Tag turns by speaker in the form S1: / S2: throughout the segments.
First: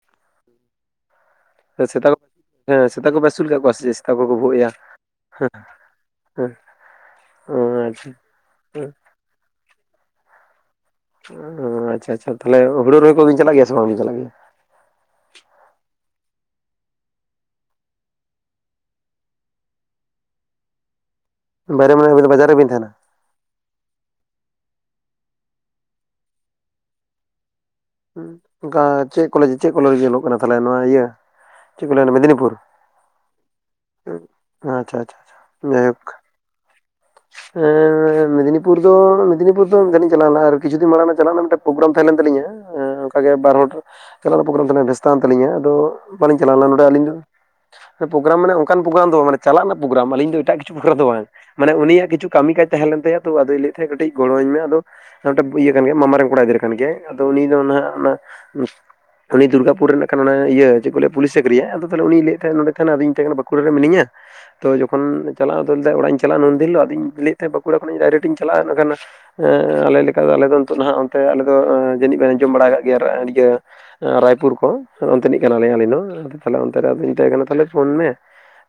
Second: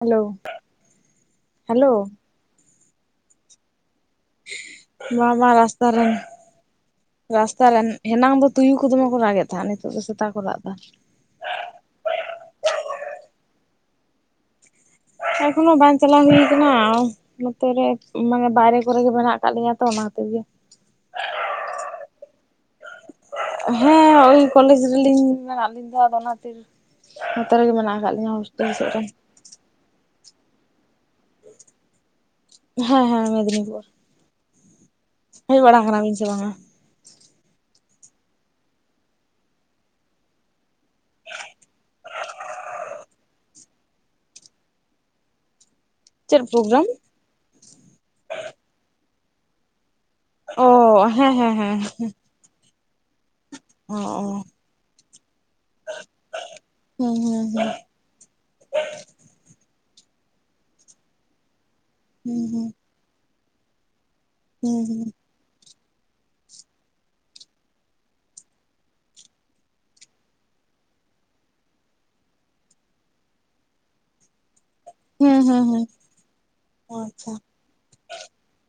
S1: Hello hello
S2: ᱥᱮᱛᱟ ᱠᱚ ᱦᱮᱸ ᱥᱮᱛᱟ ᱠᱚᱯᱮ ᱟᱹᱥᱩᱞ ᱠᱚᱣᱟ ᱥᱮ ᱪᱮᱫ ᱥᱮᱛᱟ ᱠᱚᱠᱚ ᱵᱷᱳᱜ ᱮᱭᱟ
S1: [unintelligible] ᱵᱟᱝ ᱵᱟᱝ ᱨᱟᱥᱛᱟ ᱨᱮ,
S2: ᱦᱮᱸ ᱚ
S1: ᱨᱟᱥᱛᱟ ᱨᱮᱱ
S2: ᱟᱪᱪᱷᱟ
S1: ᱦᱮᱱᱟᱝ ᱫᱚ ᱛᱩᱭᱩ ᱠᱚ ᱫᱚᱢᱮ ᱠᱚ ᱨᱟᱜᱽ ᱮᱫ ᱛᱟᱦᱮᱸᱱ, ᱱᱤᱛᱚᱜ ᱫᱚ ᱥᱮᱛᱟ ᱠᱚ ᱨᱟᱜ ᱮᱫᱟ᱾
S2: ᱩᱸᱻ ᱟᱪᱪᱷᱟ ᱟᱪᱪᱷᱟ ᱛᱟᱦᱮᱞᱮ ᱦᱩᱲᱩ ᱨᱚᱦᱚᱭ ᱠᱚᱵᱤᱱ ᱪᱟᱞᱟᱜ ᱜᱮᱭᱟ ᱥᱮ ᱵᱟᱝ ᱵᱤᱱ ᱪᱟᱞᱟᱜ ᱜᱮᱭᱟ?
S1: ᱮᱠᱷᱚᱱᱳ ᱵᱟᱝ ᱪᱟᱞᱟᱣ ᱦᱩᱭ ᱭᱟᱠᱟᱱᱟ? ᱱᱚᱛᱮ ᱨᱮ ᱵᱟᱝᱼᱟ, ᱵᱟᱦᱨᱮ ᱠᱚᱨᱮ ᱜᱮ ᱢᱮᱱᱟᱜ ᱟᱠᱟᱫ ᱞᱤᱸᱧᱟ ᱛᱚ ᱚᱱᱟ ᱠᱷᱟᱹᱛᱤᱨ ᱜᱮ᱾
S2: ᱵᱟᱭᱨᱮ ᱢᱟᱱᱮ ᱟᱹᱵᱤᱱ ᱫᱚ ᱵᱟᱡᱟᱨ ᱨᱮᱵᱤᱱ ᱛᱟᱦᱮᱸᱱᱟ?
S1: ᱦᱮᱸ ᱳᱭ ᱠᱚᱞᱮᱡᱽ ᱨᱮᱞᱤᱧ ᱢᱮᱱᱟᱜ ᱞᱤᱧᱟ, ᱟᱫᱚ ᱚᱱᱟ ᱛᱤᱨ! ᱱᱚᱛᱮ ᱨᱮᱜᱮ ᱢᱮᱱᱟᱜ ᱟᱠᱟᱫ ᱞᱤᱧᱟ, ᱦᱳᱥᱴᱮᱞ
S2: ᱚᱱᱠᱟ
S1: ᱥᱮᱫ ᱨᱮ᱾
S2: ᱪᱮᱫ ᱠᱚᱞᱮᱡᱽ ᱫᱚ ᱪᱮᱫ ᱠᱚᱞᱮᱡᱽ ᱨᱮᱵᱤᱱ ᱚᱞᱚᱜ ᱠᱟᱱᱟ ᱛᱟᱦᱚᱞᱮ, ᱱᱚᱣᱟ ᱤᱭᱟᱹ ᱪᱮᱫ ᱠᱚ ᱞᱟᱹᱭᱟ ᱢᱤᱫᱽᱱᱤᱯᱩᱨ?
S1: ᱦᱮᱸ ᱦᱮᱸ ᱢᱮᱫᱽᱱᱤᱯᱩᱨ
S2: ᱦᱩᱸ! ᱟᱪᱪᱷᱟ ᱟᱪᱪᱷᱟ᱾
S1: ᱦᱮᱡ
S2: ᱟᱪᱪᱷᱟ
S1: ᱵᱟᱲᱟ ᱠᱟᱱᱟ ᱵᱤᱱ ᱪᱮ ᱵᱟᱝ ᱟ?
S2: ᱮᱸᱻ ᱢᱮᱫᱽᱱᱤᱯᱩᱨ ᱫᱚ ᱢᱤᱫᱽᱱᱤᱯᱩᱨ ᱫᱚ ᱢᱤᱫ ᱫᱷᱟᱹᱣ ᱞᱤᱧ ᱪᱟᱞᱟᱣ ᱞᱮᱱᱟ ᱟᱨ ᱠᱤᱪᱷᱩ ᱫᱤᱱ ᱢᱟᱲᱟᱝ ᱢᱟ ᱪᱟᱞᱟᱜ ᱨᱮᱱᱟᱜ ᱢᱤᱫ ᱴᱟᱝ ᱯᱚᱜᱟᱨᱟᱢ ᱛᱟᱦᱮᱸ ᱞᱮᱱ ᱛᱟᱹᱞᱤᱧᱟ? ᱦᱮᱸ ᱚᱸᱠᱟ ᱜᱮ ᱵᱟᱨ ᱦᱚᱰᱨ ᱪᱟᱞᱟᱜ ᱨᱮᱱᱟᱜ ᱯᱚᱨᱳᱜᱮᱨᱟᱢ ᱛᱟᱦᱮᱸᱱᱟ ᱵᱷᱮᱥᱛᱟᱱ ᱛᱟᱹᱞᱤᱧᱟ ᱟᱫᱚ ᱵᱟᱹᱞᱤᱧ
S1: ᱪᱮᱫ
S2: ᱪᱟᱞᱟᱣ ᱞᱮᱱᱟ ᱱᱚᱰᱮ
S1: ᱯᱨᱳᱜᱨᱟᱢ
S2: ᱟᱹᱞᱤᱧ ᱫᱚ, ᱟᱫᱚ ᱯᱚᱜᱮᱨᱟᱢ ᱢᱟᱱᱮ ᱚᱸᱠᱟᱱ ᱯᱚᱜᱮᱲᱟᱢ ᱫᱚ ᱵᱟᱝ ᱢᱟᱱᱮ ᱪᱟᱞᱟᱜ ᱨᱮᱱᱟᱜ ᱯᱚᱜᱮᱨᱟᱢ ᱟᱹᱞᱤᱧ ᱫᱚ, ᱮᱴᱟᱜ
S1: ᱚ
S2: ᱠᱤᱪᱷᱩ ᱯᱨᱳᱜᱨᱟᱢ ᱫᱚ ᱵᱟᱝ
S1: ᱦᱮᱸ ᱦᱮᱸ ᱦᱮᱸᱜ,
S2: ᱢᱟᱱᱮ ᱩᱱᱤᱭᱟᱜ ᱠᱤᱪᱷᱩ ᱠᱟᱹᱢᱤ ᱠᱟᱡ ᱛᱟᱦᱮᱸ ᱞᱮᱱ ᱛᱟᱭᱟ ᱛᱚ ᱟᱫᱚᱭ ᱞᱟᱹᱭᱮᱫ ᱛᱟᱦᱮᱸᱜ
S1: ᱚ
S2: ᱠᱟᱹᱴᱤᱡ
S1: ᱚ
S2: ᱜᱚᱲᱚᱣᱟᱹᱧ ᱢᱮ ᱟᱫᱚ ᱱᱚᱰᱮᱵ ᱤᱭᱟᱹᱠᱟᱱ ᱜᱮᱭᱟᱭ ᱢᱟᱢᱟᱨᱮᱱ ᱠᱚᱲᱟ ᱜᱤᱫᱽᱨᱟᱹ ᱠᱟᱱ ᱜᱮᱭᱟᱭ
S1: ᱦᱩᱸ
S2: ᱟᱫᱚ
S1: ᱦᱩᱸ
S2: ᱩᱱᱤ ᱫᱚ
S1: ᱦᱩᱸ
S2: ᱱᱟᱦᱟᱜ ᱚᱱᱟ ᱩᱱᱤ ᱫᱩᱨᱜᱟᱯᱩᱨ ᱨᱮ ᱨᱮᱱᱟᱜ ᱠᱷᱟᱱ ᱚᱱᱟ ᱤᱭᱟᱹ ᱪᱮᱫ ᱠᱚ ᱞᱟᱹᱭᱟ ᱯᱩᱞᱤᱥ ᱪᱟᱹᱠᱨᱤᱭᱟᱭ ᱟᱫᱚ ᱛᱟᱦᱚᱞᱮ ᱩᱱᱤ ᱞᱟᱹᱭᱮᱫ ᱛᱟᱦᱮᱸᱫ ᱱᱚᱰᱮ ᱛᱟᱦᱮᱸᱱᱟᱭ ᱟᱫᱩᱧ ᱢᱮᱛᱟᱭ ᱠᱟᱱᱟ ᱵᱟᱸᱠᱩᱲᱟ ᱨᱮ ᱢᱤᱱᱟᱹᱧᱟ᱾
S1: ᱦᱩᱸ
S2: ᱛᱚ
S1: ᱦᱩᱸ
S2: ᱡᱚᱠᱷᱚᱱ
S1: ᱦᱩᱸ
S2: ᱪᱟᱞᱟᱜ ᱟᱫᱚᱭ ᱞᱟᱹᱭ ᱮᱫᱟ ᱚᱲᱟᱜ ᱤᱧ ᱪᱟᱞᱟᱜᱼᱟ, ᱱᱩᱱᱫᱤᱱ ᱦᱤᱞᱳᱜ ᱟᱫᱩᱧ ᱞᱟᱹᱭᱮᱫ ᱛᱟᱦᱮᱸᱫ ᱵᱟᱸᱠᱩᱲᱟ ᱠᱷᱚᱱᱤᱧ ᱰᱟᱭᱨᱮᱠᱴ ᱤᱧ ᱪᱟᱞᱟᱜᱼᱟ ᱤᱱᱟᱹᱠᱷᱟᱱ ᱮᱸ ᱟᱞᱮ ᱞᱮᱠᱟ ᱫᱚ ᱟᱞᱮ ᱫᱚ ᱱᱤᱛᱚᱜ ᱱᱟᱦᱟᱜ ᱚᱱᱛᱮ ᱟᱞᱮ ᱫᱚ ᱡᱟᱹᱱᱤᱡ ᱵᱤᱱ ᱟᱸᱡᱚᱢ ᱵᱟᱲᱟ ᱟᱠᱟᱜ ᱜᱮᱭᱟ ᱟᱨ ᱟᱺᱰᱤᱭᱟᱹ ᱨᱟᱭᱯᱩᱨ ᱠᱚ, ᱱᱚᱜ
S1: ᱦᱩᱸ
S2: ᱱᱚᱛᱮᱱᱤᱡ
S1: ᱦᱩᱸ ᱦᱩᱸ
S2: ᱠᱟᱱᱟᱞᱮ
S1: ᱦᱩᱸ
S2: ᱟᱞᱮ ᱫᱚ ᱟᱫᱚ ᱪᱟᱞᱟᱶ
S1: ᱚ
S2: ᱚᱸᱛᱚᱨᱟ ᱫᱚ ᱢᱮᱛᱟᱭ
S1: ᱟᱪᱪᱷᱟ
S2: ᱠᱟᱱᱟ, ᱛᱟᱦᱚᱞᱮ ᱯᱷᱳᱱ ᱢᱮ,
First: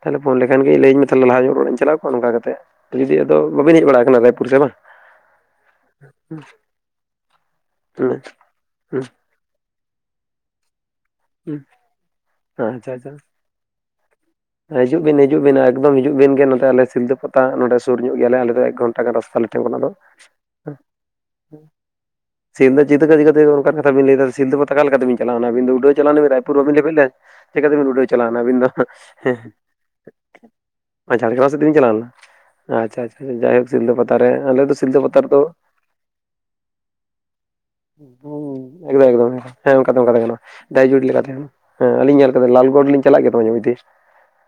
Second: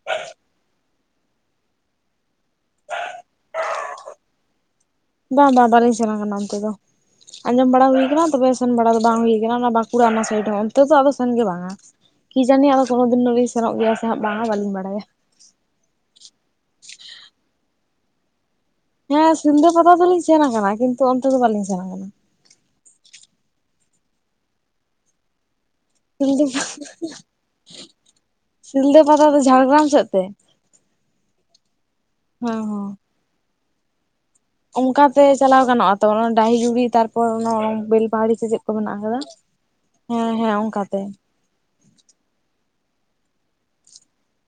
S2: ᱛᱟᱦᱚᱞᱮ ᱯᱷᱳᱱ ᱞᱮᱠ- ᱧᱮᱞ ᱜᱮ ᱤ ᱞᱟᱹᱭ ᱟᱹᱧ ᱢᱮ ᱛᱷᱟᱦᱚᱞᱮ ᱞᱟᱦᱟ ᱧᱚᱜ ᱨᱚ ᱨᱮ ᱪᱟᱞᱟᱣ ᱠᱚᱜᱼᱟ ᱱᱚᱸᱠᱟ ᱠᱟᱛᱮᱜ, ᱱᱤᱡᱟᱹ ᱟᱫᱚ ᱵᱟᱹᱵᱤᱱ ᱦᱮᱡ ᱵᱟᱲᱟ ᱠᱟᱱᱟ ᱨᱟᱭᱯᱩᱨ ᱥᱮ ᱵᱟᱝ?
S1: ᱵᱟᱝ ᱵᱟᱝ ᱵᱟᱹᱞᱤᱧ ᱥᱮᱱ ᱟᱠᱟᱱᱟ ᱚᱱᱛᱮ ᱫᱚ, ᱟᱸᱡᱚᱢ ᱵᱟᱲᱟ ᱦᱩᱭ ᱭᱟᱠᱟᱱᱟ ᱛᱚᱵᱮ ᱥᱮᱱ ᱵᱟᱲᱟ ᱫᱚ ᱵᱟᱝ ᱦᱩᱭ ᱟᱠᱟᱱᱟ, ᱚᱱᱟ ᱵᱟᱸᱥ- ᱪᱮ ᱚᱱᱟ ᱥᱟᱹᱭᱤᱰ ᱦᱚᱞ ᱛᱚ ᱫᱚ ᱟᱫᱚ ᱥᱮᱱ ᱜᱮ ᱵᱟᱝ ᱟ, ᱠᱤ ᱡᱟᱹᱱᱤ ᱟᱫᱚ
S2: ᱟᱪᱪᱷᱟ
S1: ᱠᱳᱱᱳ ᱫᱤᱱ
S2: ᱟᱪᱪᱷᱟ
S1: ᱫᱚᱸᱞᱤᱧ ᱥᱮᱱᱚᱜ ᱜᱮᱭᱟ ᱥᱮ ᱵᱟᱝ ᱟ, ᱵᱟᱹᱞᱤᱧ
S2: ᱦᱤᱡᱩᱜ
S1: ᱵᱟᱰᱟᱭᱟ?
S2: ᱵᱤᱱ ᱦᱤᱡᱩᱜ ᱵᱤᱱ ᱮᱠᱫᱚᱢ ᱦᱤᱡᱩᱜ ᱵᱤᱱ ᱜᱮ ᱱᱚᱛᱮ ᱟᱞᱮ ᱥᱤᱞᱫᱟᱹ ᱯᱟᱛᱟ, ᱱᱚᱰᱮ ᱥᱩᱨ ᱧᱚᱜ ᱜᱮᱭᱟ ᱞᱮ ᱟᱞᱮ ᱫᱚ ᱮᱠ ᱜᱷᱚᱱ-
S1: ᱦᱮᱸ ᱥᱤᱞᱫᱟᱹ ᱯᱟᱛᱟ ᱫᱚᱞᱤᱧ ᱥᱮᱱ ᱟᱠᱟᱱᱟ, ᱠᱤᱱᱛᱩ ᱚᱱᱛᱮ ᱫᱚ ᱵᱟᱹᱞᱤᱧ ᱥᱮᱱ ᱟᱠᱟᱱᱟ᱾
S2: ᱥᱤᱞᱫᱟᱹ ᱪᱤᱛᱟᱹ ᱠᱤᱛᱟᱹ ᱠᱟᱛᱮ ᱚᱱᱠᱟᱱ ᱠᱟᱛᱷᱟ ᱵᱤᱱ ᱞᱟᱹᱭ ᱮᱫᱟ, ᱥᱤᱞᱫᱟᱹ ᱯᱟᱛᱟ ᱟᱠᱟ ᱞᱮᱠᱟ ᱛᱮᱵᱤᱱ ᱪᱟᱞᱟᱣ ᱮᱱᱟ, ᱩᱰᱟᱹᱡ- ᱪᱟᱞᱟᱣᱮᱱᱟ ᱵᱤᱱ
S1: ᱥᱤᱞᱫᱟᱹ
S2: ᱨᱟᱭᱯᱩᱨ ᱵᱟᱹᱵᱤᱱ ᱞᱮᱵᱮᱫ ᱞᱮᱫᱼᱟ, ᱪᱮᱠᱟ ᱛᱮ ᱵᱤᱱ ᱩᱰᱟᱹᱣ ᱪᱟᱞᱟᱣᱮᱱᱟ ᱟᱹᱵᱤᱱ ᱫᱚ?
S1: ᱥᱤᱞᱫᱟᱹ ᱯᱟᱛᱟ ᱫᱚ
S2: ᱦᱮᱸᱦᱮᱸ!
S1: ᱡᱷᱟᱲᱜᱨᱟᱢ ᱥᱮᱫ ᱛᱮ
S2: [unintelligible] ᱚᱱᱟ ᱡᱷᱟᱲᱜᱮᱨᱟᱢ ᱥᱮᱫ ᱛᱮᱵᱤᱱ ᱪᱟᱞᱟᱣ ᱞᱮᱱᱟ,
S1: ᱦᱮᱸ ᱦᱮᱸ
S2: ᱟᱪᱪᱷᱟ ᱟᱪᱪᱷᱟ ᱡᱟᱭᱦᱩᱠ ᱥᱤᱞᱫᱟᱹ ᱯᱟᱛᱟ ᱨᱮ ᱞᱟᱹᱰ-
S1: ᱚᱱᱠᱟᱛᱮ ᱪᱟᱞᱟᱣ ᱜᱟᱱᱚᱜᱼᱟ ᱛᱚ ᱚᱱᱟ ᱰᱟᱹᱦᱤ ᱡᱩᱜᱤ ᱛᱟᱨᱯᱚᱨ ᱚᱱᱟ ᱚᱱᱟ ᱵᱮᱞᱯᱟᱦᱟᱲᱤ ᱥᱮ ᱪᱮᱫ ᱠᱚ
S2: ᱦᱩᱸ
S1: ᱢᱮᱱᱟᱜ
S2: ᱮᱠᱫᱚᱢ
S1: ᱟᱠᱟᱫᱟ?
S2: ᱮᱠᱫᱚᱢ ᱦᱮᱸ ᱚᱱᱠᱟᱛᱮ ᱚᱱᱠᱟᱛᱮ
S1: ᱦᱮᱸ
S2: ᱜᱟᱱᱚᱜᱼᱟ,
S1: ᱦᱮᱸ
S2: ᱰᱟᱹᱦᱤ
S1: ᱚᱱᱠᱟᱛᱮ
S2: ᱡᱩᱲᱤ ᱞᱮᱠᱟ ᱛᱮᱦᱚᱸ ᱦᱮᱸ ᱟᱹᱞᱤᱧ ᱧᱮᱞ ᱟᱠᱟᱫᱟ ᱞᱟᱞᱜᱚᱲ ᱞᱤᱧ ᱪᱟᱞᱟᱜ ᱜᱮᱭᱟ ᱛᱚ ᱡᱚᱢᱮ ᱫᱤᱥ᱾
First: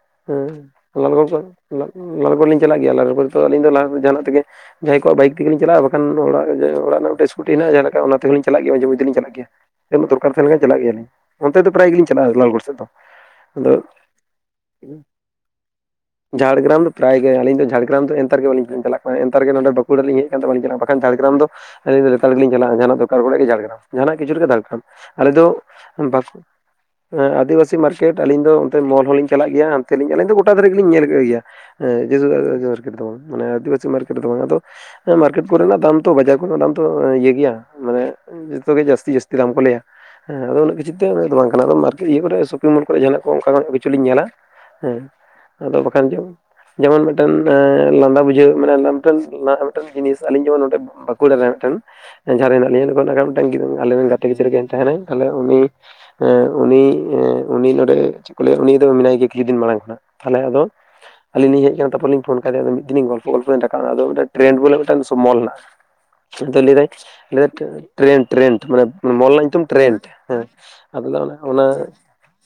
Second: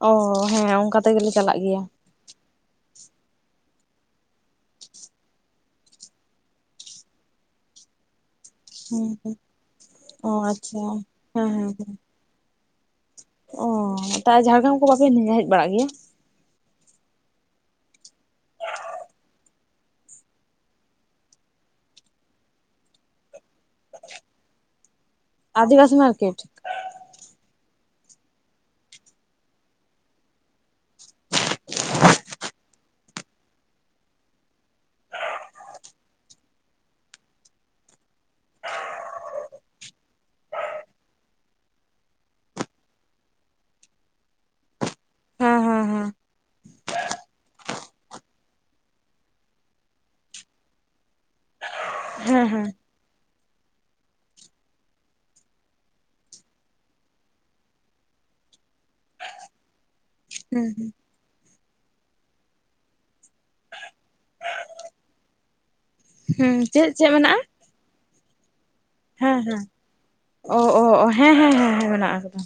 S1: ᱚ
S2: ᱦᱩᱸ,
S1: ᱦᱮᱸ ᱚᱱᱠᱟ
S2: ᱞᱟᱞᱜᱚᱲ
S1: ᱛᱮᱜᱮᱞᱮ
S2: ᱠᱚᱦᱚᱸ,
S1: ᱪᱟᱞᱟᱜ ᱜᱮᱭᱟ
S2: ᱞᱟᱞᱻ ᱞᱟᱞᱜᱚᱲ ᱞᱤᱧ ᱪᱟᱞᱟᱜ ᱜᱮᱭᱟ, ᱞᱟᱞᱜᱚᱲ ᱫᱚ ᱟᱹᱞᱤᱧ ᱫᱚ ᱞᱟᱦᱟ ᱫᱚ ᱡᱟᱦᱟᱸᱱᱟᱜ ᱛᱮᱜᱮ ᱡᱟᱦᱟᱸᱭ ᱠᱚᱣᱟᱜ ᱵᱟᱹᱭᱤᱠ ᱛᱮᱜᱮ ᱞᱤᱧ ᱪᱟᱞᱟᱜᱼᱟ, ᱵᱟᱠᱷᱟᱱ ᱫᱚ ᱚᱱᱟ ᱡᱟᱭᱦᱩ ᱚᱲᱟᱜ ᱨᱮᱱᱟᱜ ᱢᱤᱫᱴᱮᱡ ᱤᱥᱠᱩᱴᱤ ᱦᱮᱱᱟᱜᱼᱟ, ᱡᱟᱦᱟᱸ ᱞᱮᱠᱟ ᱚᱱᱟ ᱛᱮᱜᱮ ᱞᱤᱧ ᱪᱟᱞᱟᱜ ᱜᱮᱭᱟ ᱡᱮᱢᱚᱱ
S1: ᱦᱮᱸ
S2: ᱛᱮᱞᱤᱧ ᱪᱟᱞᱟᱜ
S1: ᱦᱮᱸ
S2: ᱜᱮᱭᱟ, ᱡᱮ ᱦᱤᱞᱚᱜ
S1: ᱚ
S2: ᱫᱚᱨᱠᱟᱨ ᱛᱟᱦᱮᱸᱱ ᱠᱷᱟᱱ ᱪᱟᱞᱟᱜ
S1: ᱟᱪᱪᱷᱟ
S2: ᱜᱮᱭᱟᱞᱤᱧ᱾
S1: ᱦᱮᱸ
S2: ᱚᱱᱛᱮ ᱫᱚ ᱯᱨᱟᱭ
S1: ᱦᱮᱸ
S2: ᱜᱮᱞᱤᱧ ᱪᱟᱞᱟᱜ ᱮᱠᱞᱟᱲ ᱜᱚᱲ ᱥᱮᱫ ᱫᱚ,
S1: ᱚ
S2: ᱟᱫᱚ
S1: ᱛᱟ ᱡᱷᱟᱲᱜᱨᱟᱢ ᱠᱚ ᱵᱟᱯᱮ ᱦᱮᱡ ᱵᱟᱲᱟᱜ ᱜᱮᱭᱟ
S2: ᱡᱷᱟᱲᱜᱮᱨᱟᱢ ᱫᱚ ᱯᱟᱨᱟᱭ ᱜᱮ, ᱟᱹᱞᱤᱧ ᱫᱚ ᱡᱷᱟᱲᱜᱮᱨᱟᱢ ᱫᱚ ᱮᱸᱛᱟᱨ ᱜᱮ ᱵᱟᱹᱞᱤᱧ ᱪᱟᱞᱟᱜ ᱠᱟᱱᱟ, ᱮᱸᱛᱟᱨ ᱜᱮ ᱱᱚᱰᱮ ᱵᱟᱹᱠᱩᱸᱲᱟ ᱞᱤᱧ ᱦᱮᱡ ᱟᱠᱟᱱ ᱛᱮ ᱵᱟᱹᱞᱤᱧ ᱪᱟᱞᱟᱜᱼᱟ, ᱵᱟᱠᱷᱟᱱ ᱡᱷᱟᱲᱜᱮᱨᱟᱢ ᱫᱚ ᱟᱹᱞᱤᱧ ᱫᱚ ᱞᱮᱛᱟᱲ ᱜᱮᱞᱤᱧ ᱪᱟᱞᱟᱜᱼᱟ ᱡᱟᱦᱟᱸᱱᱟᱜ ᱫᱚᱨᱠᱟᱨ ᱯᱟᱲᱟᱜᱼᱟ ᱡᱷᱟᱲᱜᱮᱨᱟᱢ, ᱡᱟᱦᱟᱸᱱᱟᱜ ᱜᱮ ᱡᱩᱨ ᱜᱮ ᱫᱟᱹᱲ ᱠᱷᱟᱱ? ᱟᱞᱮ ᱫᱚᱜ
S1: ᱟᱹᱫᱤᱵᱟᱹᱥᱤ ᱢᱟᱨᱠᱮᱴ
S2: ᱵᱟᱹᱠᱩ ᱦᱮᱸ ᱟᱹᱫᱤᱵᱟᱹᱥᱤ ᱢᱟᱨᱠᱮᱴ ᱟᱹᱞᱤᱧ ᱫᱚ ᱚᱱᱛᱮ ᱢᱚᱞ ᱦᱚᱸᱞᱤᱧ ᱪᱟᱞᱟᱜ ᱜᱮᱭᱟ, ᱦᱟᱱᱛᱮ ᱞᱤᱧ, ᱟᱹᱞᱤᱧ ᱫᱚ ᱜᱚᱴᱟ ᱫᱷᱟᱨᱟ ᱜᱮᱞᱤᱧ ᱧᱮᱞ ᱠᱮᱜ ᱜᱮᱭᱟ᱾ ᱦᱮᱸ, ᱡᱟᱹᱭᱥᱮ ᱡᱟᱨᱠᱮᱴ ᱫᱚ ᱵᱟᱝᱼᱟ, ᱟᱹᱫᱤᱵᱟᱹᱥᱤ ᱢᱟᱨᱠᱮᱴ ᱫᱚ ᱵᱟᱝ ᱟ? ᱟᱫᱚ ᱦᱮᱸ ᱢᱟᱨᱠᱮᱴ ᱠᱚᱨᱮᱱᱟᱜ ᱫᱟᱢ ᱛᱚ ᱵᱟᱡᱟᱣ ᱠᱚᱫᱚ ᱚᱱᱟ ᱫᱚ ᱤᱭᱟᱹ ᱜᱮᱭᱟ, ᱢᱟᱱᱮ ᱡᱚᱛᱚ ᱜᱮ ᱡᱟᱹᱥᱛᱤ ᱡᱟᱥᱛᱤ ᱫᱟᱢ ᱠᱚ ᱞᱟᱹᱭᱟ, ᱦᱮᱸ ᱟᱫᱚ ᱩᱱᱟᱹᱜ ᱜᱷᱤᱪ ᱡᱮᱛᱮ ᱦᱚᱲᱟᱜ ᱫᱚ ᱵᱟᱝ ᱠᱟᱱᱟ, ᱚᱱᱟ ᱫᱚ ᱢᱟᱨᱠ ᱤᱭᱟᱹ ᱠᱚᱨᱮ ᱥᱚᱯᱤᱝ ᱢᱚᱞ ᱠᱚᱨᱮ ᱡᱟᱦᱟᱸᱱᱟᱜ ᱠᱚ ᱚᱱᱠᱟᱱᱟᱜ ᱠᱚᱪᱚ ᱞᱤᱧ ᱧᱮᱞᱟ ᱦᱮᱸ?
S1: ᱦᱮᱸ
S2: ᱦᱟᱫᱚ
S1: ᱦᱮᱸ
S2: ᱵᱟᱠᱷᱟᱱ ᱡᱚᱢ ᱡᱮᱢᱚᱱ ᱢᱤᱫᱴᱮᱱ ᱞᱟᱸᱫᱟ ᱵᱩᱡᱷᱟᱹᱣ ᱢᱟᱱᱮ ᱞᱟᱸᱫᱟ ᱢᱤᱫᱴᱮᱱ ᱡᱤᱱᱤᱥ ᱟᱞᱤᱧ ᱡᱮᱢᱚᱱ ᱱᱚᱸᱰᱮ ᱵᱟᱸᱠᱩᱲᱟ ᱨᱮ ᱢᱤᱫᱴᱮᱱ
S1: ᱦᱮᱸ ᱦᱮᱸ
S2: ᱡᱟᱦᱟᱸ ᱨᱮ
S1: ᱦᱮᱸ
S2: ᱦᱮᱱᱟᱜ ᱞᱤᱧᱟ ᱱᱤᱛᱚ ᱱᱦᱟᱜ ᱠᱷᱟᱱ ᱢᱤᱫᱴᱮᱱ ᱜᱤᱫᱽᱨᱟᱹ ᱟᱞᱮ ᱨᱮᱱ ᱜᱟᱛᱮ ᱜᱤᱫᱽᱨᱟᱹ ᱜᱮ ᱛᱟᱦᱮᱱᱟᱭ ᱛᱟᱦᱞᱮ ᱩᱱᱤ ᱮᱸ ᱩᱱᱤ ᱮᱸ ᱩᱱᱤ ᱱᱚᱸᱰᱮ ᱪᱮᱫ ᱠᱚ ᱞᱟᱹᱭᱟ ᱩᱱᱤ ᱫᱚ ᱢᱮᱱᱟᱭ ᱜᱮᱭᱟ ᱠᱤᱪᱷᱩ ᱫᱤᱱ ᱢᱟᱲᱟᱝ ᱠᱷᱚᱱᱟᱜ᱾ ᱛᱟᱦᱚᱞᱮ ᱟᱫᱚ
S1: ᱦᱩᱸ
S2: ᱟᱹᱞᱤᱧ ᱞᱤᱧ ᱦᱮᱡ ᱠᱟᱱᱟ ᱛᱯᱚᱨ ᱞᱤᱧ ᱯᱷᱳᱱ ᱠᱟᱫᱮᱭᱟ ᱟᱫᱚ ᱢᱤᱫ ᱫᱤᱱ ᱜᱚᱞᱯᱚ ᱜᱚᱞᱯᱚ ᱨᱟᱠᱟᱵ ᱮᱱᱟ ᱟᱫᱚ ᱢᱤᱫ ᱴᱨᱮᱱᱰ ᱵᱚᱞᱮ ᱢᱤᱫᱴᱮᱱ ᱥᱚᱢᱵᱚᱞ ᱦᱮᱱᱟᱜᱼᱟ᱾
S1: ᱦᱩᱸ
S2: ᱟᱫᱚᱭ
S1: ᱪᱮᱫ
S2: ᱞᱟᱹᱭᱫᱟᱭ
S1: ᱪᱮᱫ ᱢᱮᱱᱟᱜᱼᱟ
S2: ᱞᱟᱹᱭᱫᱟᱭ ᱴᱨᱮᱱᱰ ᱴᱨᱮᱱᱰ ᱢᱟᱱᱮ ᱢᱳᱞ
S1: ᱦᱮᱸ
S2: ᱨᱮᱱᱟᱜ
S1: ᱦᱮᱸ
S2: ᱧᱩᱛᱩᱢ ᱴᱨᱮᱱᱰ ᱦᱮᱸ,
S1: ᱚ ᱚ ᱚ
S2: ᱟᱫᱚ ᱞᱟᱹᱭ
S1: ᱦᱮᱸ
S2: ᱫᱟᱭ
S1: ᱦᱮᱸ
S2: ᱚᱱᱟ
S1: ᱦᱮᱸ ᱦᱮᱸ ᱢᱮᱱᱟᱜ ᱟᱠᱟᱫᱟ